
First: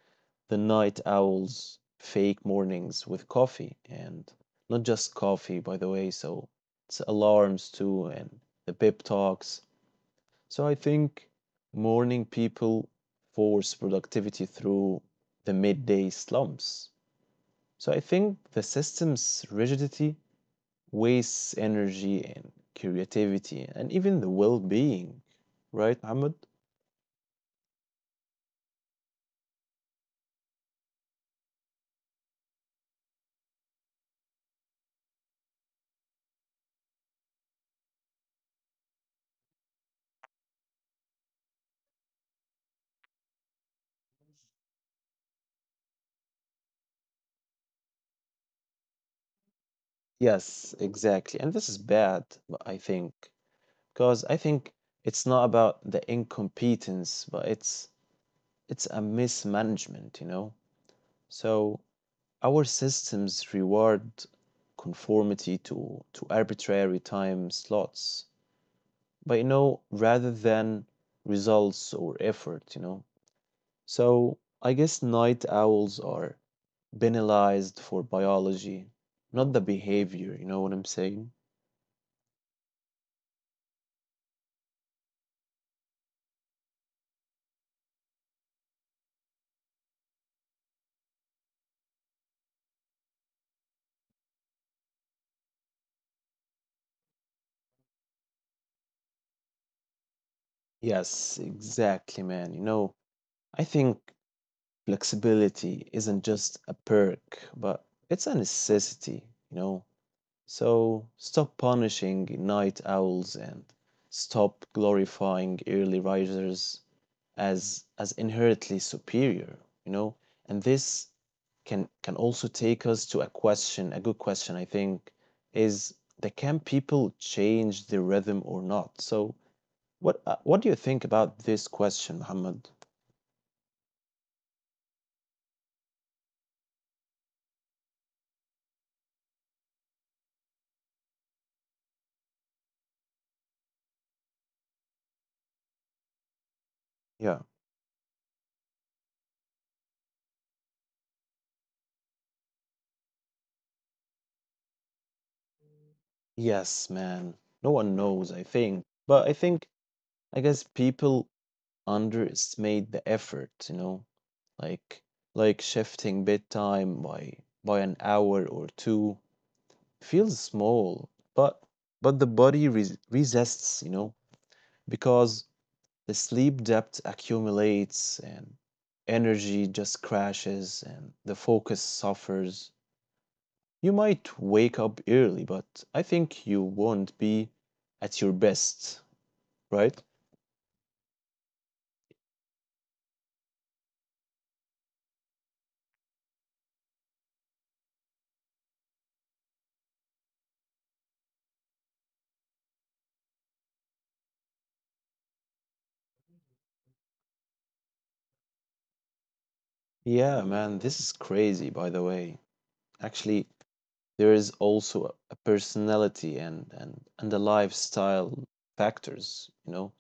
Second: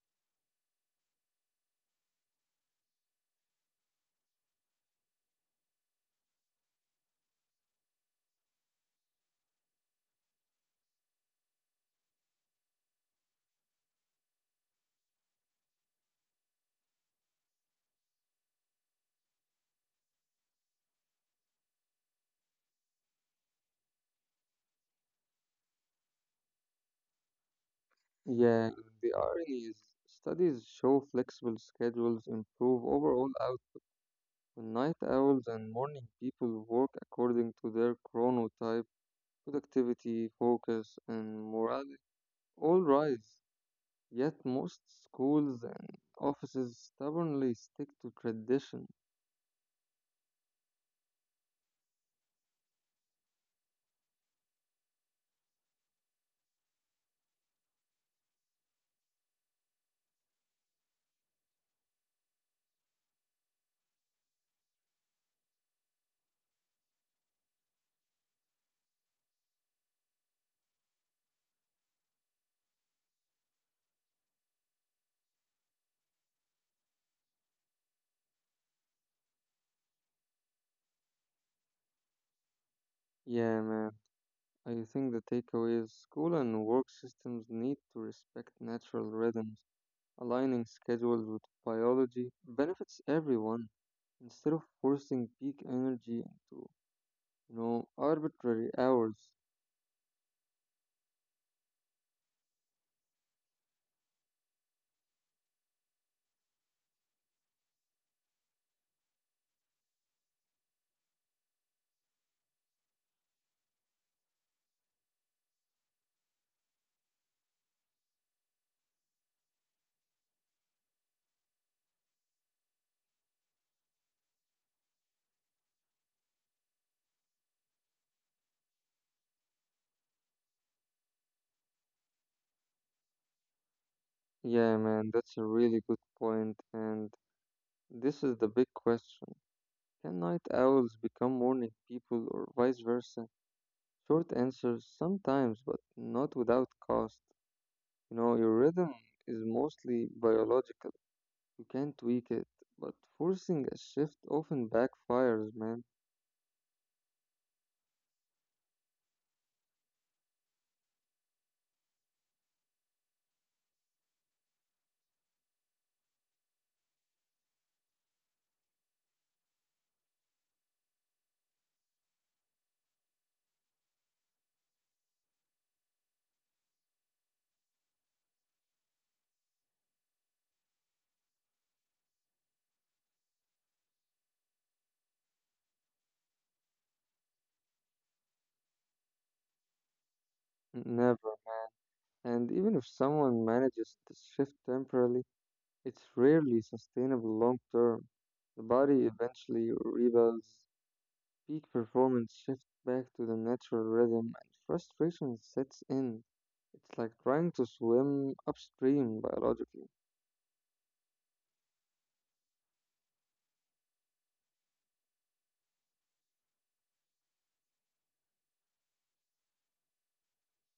the night owls, fake mornings with coffee, and not just coffee, by the way. So it's alarms too, and the pep talks. So I think morning people force productivity through the midday slumps. So I think the system's rigidity wastes energy and creativity and even the well being, right, Ahmed?
Yeah, the irony is studies show flexible schedules improve overall output. When night owls and morning people work according to their chronotype, productivity, focus, and morale all rise. Yet most schools and offices stubbornly stick to tradition.
Yes, exactly. And this is bad, but I think, because I think it's not about the incompetence, but it's a mismanagement, you know? So our systems reward conformity to arbitrary time slots, but you know, rather than results or effort, you know. So I guess night owls are penalized for biology, not the behavior, you know what I'm saying?
Yeah, man. I think the takeaway is school and work systems need to respect natural rhythms. Aligning schedules with biology benefits everyone instead of forcing peak energy into, you know, arbitrary hours.
Yes, exactly, man. You know, I think flexibility isn't just a perk, but it's a necessity, you know. So stop punishing night owls and stop glorifying early risers as inherently superior, you know? And this can also take us to a question, a good question, I think, is that can people change the rhythm or not? So what do you think about this question, Muhammad?
Yeah, man, that's a really good point, and this is the big question. Can night owls become morning people or vice versa? Short answer, sometimes, but not without cost. You
Yeah.
know, your rhythm is mostly biological. You can tweak it, but forcing a shift often backfires, man.
Yes, man. No one knows, I think. But I think I guess people underestimate the effort, you know, like shifting bedtime by an hour or two feels small, but the body resists, you know, because the sleep debt accumulates and energy just crashes and the focus suffers. You might wake up early, but I think you won't be at your best, right?
Never. And even if someone manages to shift temporarily, it's rarely sustainable long term. The body eventually rebuilds, peak performance shifts back to the natural rhythm, and frustration sets in. It's like trying to swim upstream biologically.
Yeah, man, this is crazy, by the way. Actually, there is also personality and and the lifestyle factors, you know,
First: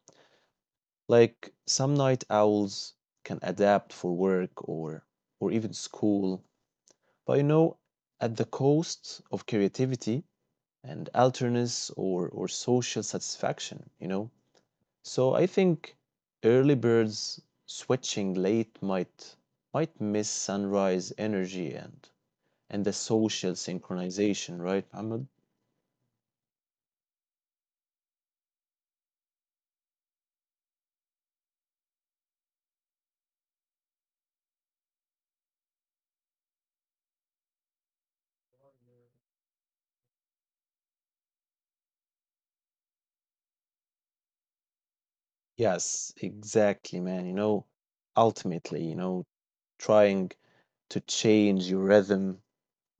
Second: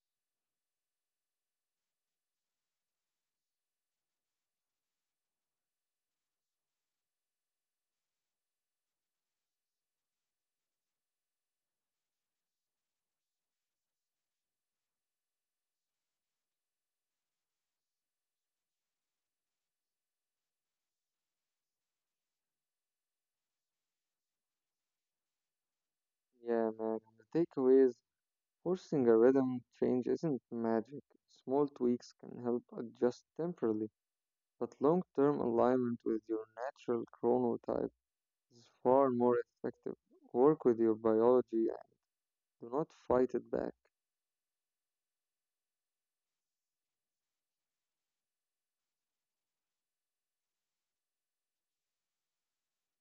like some night owls can adapt for work or even school, but you know, at the cost of creativity and alterness or social satisfaction, you know. So I think early birds switching late might miss sunrise energy and the social synchronization, right, Ahmed?
Yeah, man. And the takeaway is forcing a rhythm change isn't magic. Small tweaks can help adjust temporarily, but long term alignment with your natural chronotype is far more effective. Work with your biology and do not fight it back.
Yes, exactly, man. You know, ultimately, you know, trying to change your rhythm,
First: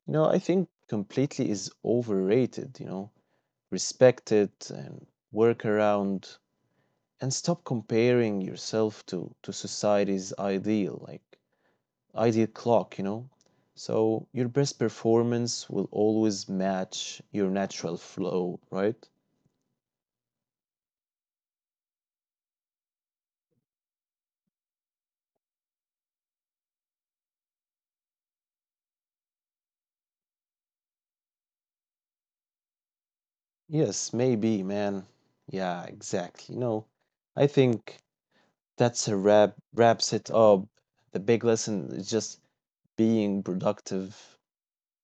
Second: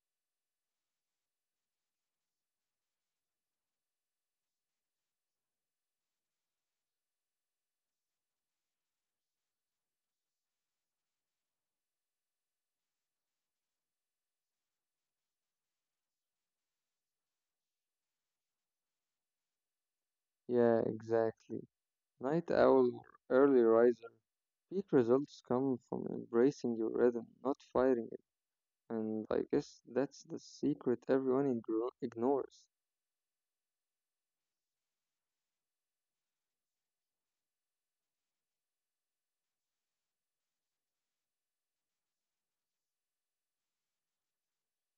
you know, I think completely is overrated, you know, respect it and work around and stop comparing yourself to society's ideal like ideal clock, you know. So your best performance will always match your natural flow, right?
Yeah, exactly. Night owl or early riser, peak results come from embracing your rhythm, not fighting it. And I guess that's the secret everyone ignores.
Yes, maybe man. Yeah, exactly. No, I think that's a wraps it up. The big lesson is just being productive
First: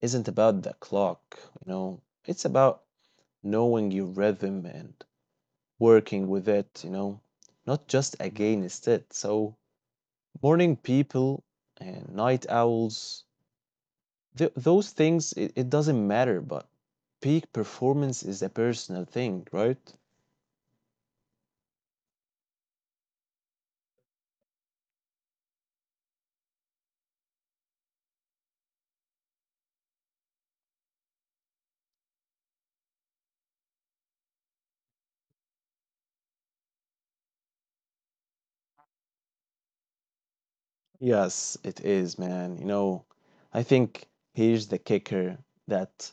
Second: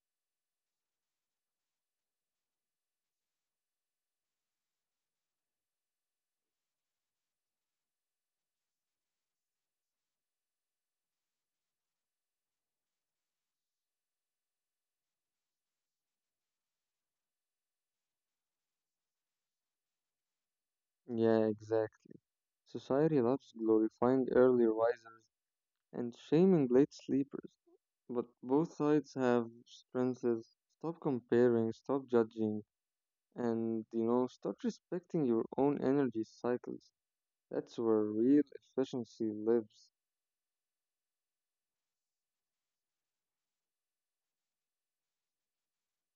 isn't about the clock, you know. It's about knowing your rhythm and working with it, you know, not just against it. So morning people and night owls, those things, it doesn't matter, but peak performance is a personal thing, right?
Yeah, exactly. Society loves glorifying early risers and shaming late sleepers. But both sides have strengths. Stop comparing, stop judging, and you know start respecting your own energy cycles. That's where real efficiency lives.
Yes, it is, man. You know, I think here's the kicker that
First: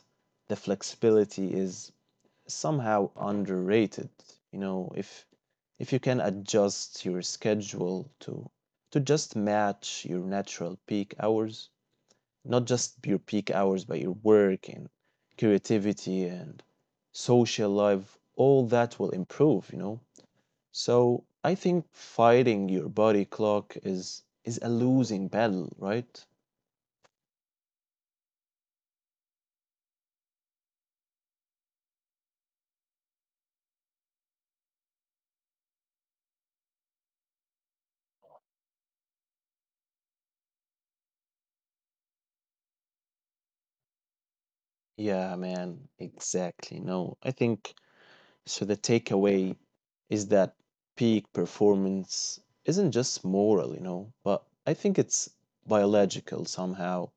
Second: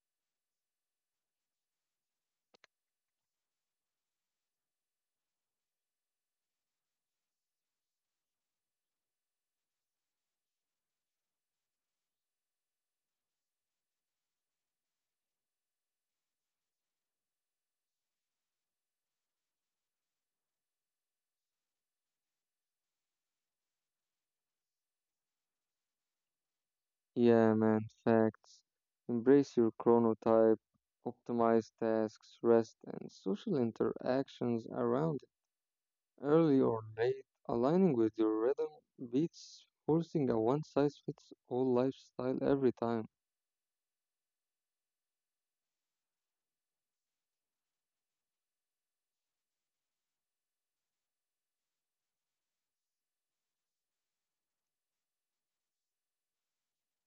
the flexibility is somehow underrated. You know, if you can adjust your schedule to just match your natural peak hours, not just your peak hours, but your work and creativity and social life, all that will improve, you know? So I think fighting your body clock is a losing battle, right?
Yeah, man, facts. Embrace your chronotype, optimize tasks, rest, and social interactions around it. Early or late, aligning with your rhythm beats forcing a one size fits all lifestyle every time.
Yeah, man, exactly. No, I think so the takeaway is that peak performance isn't just moral, you know, but I think it's biological somehow.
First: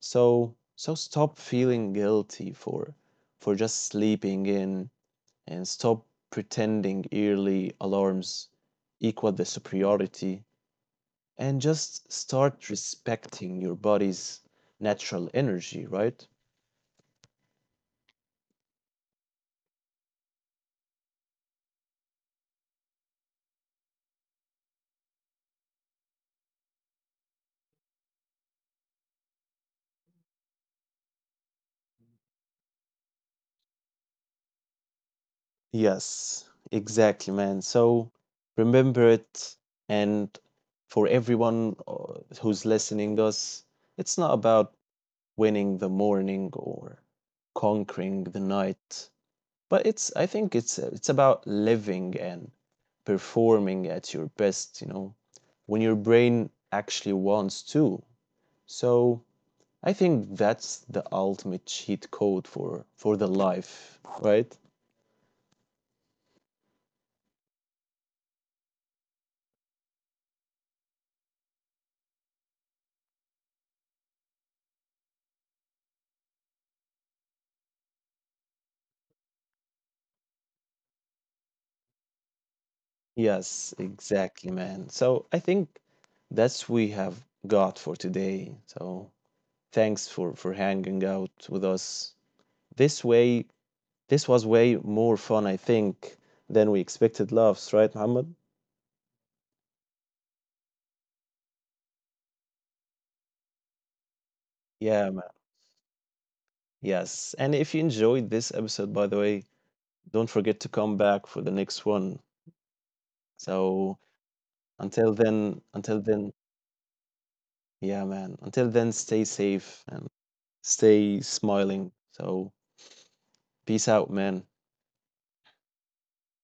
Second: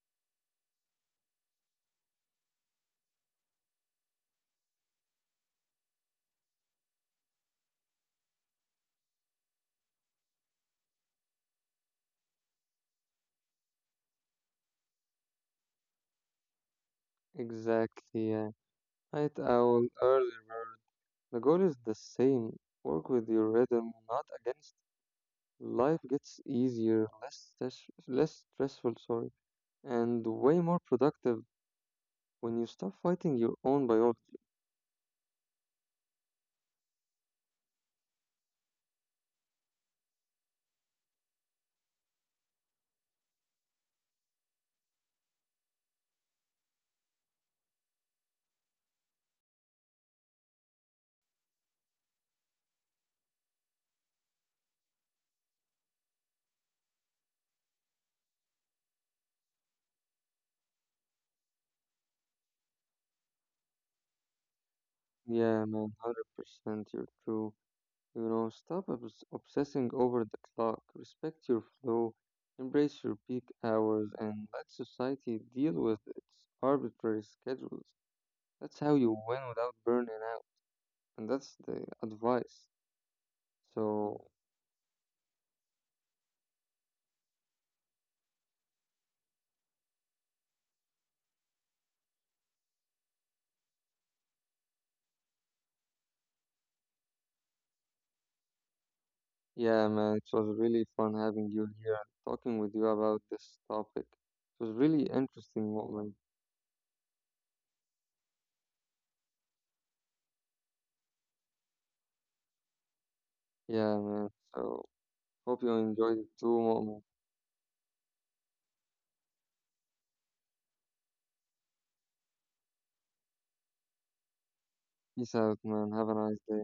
So stop feeling guilty for just sleeping in and stop pretending early alarms equal the superiority and just start respecting your body's natural energy, right?
Exactly, yeah. Night owl, early bird. The goal is the same, work with your rhythm, not against. Life gets easier, less stressful, sorry, and way more productive when you stop fighting your own biology.
Yes, exactly, man. So remember it, and for everyone who's listening us, it's not about winning the morning or conquering the night. But it's I think it's about living and performing at your best, you know, when your brain actually wants to. So I think that's the ultimate cheat code for the life, right?
Yeah, man, 100% you're true. You know, stop obsessing over the clock, respect your flow, embrace your peak hours, and let society deal with its arbitrary schedules. That's how you win without burning out, and that's the advice.
Yes,
So,
exactly, man. So I think that's we have got for today. So thanks for hanging out with us. This way This was way more fun, I think, than we expected laughs, right, Muhammad?
yeah, man, it was really fun having you here and talking with you about this topic. It was really
Yeah, man.
interesting, Mu'min.
Yes. And if you enjoyed this episode, by the way, don't forget to come back for the next one.
Yeah,
So
man. So hope you enjoyed
until
it too,
then,
Mu'min.
yeah, man. Until then, stay safe and stay smiling. So peace out, man.
Peace out, man. Have a nice day.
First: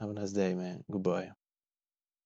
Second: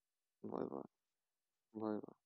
Have a nice day,
Bye bye.
man. Goodbye.
Bye.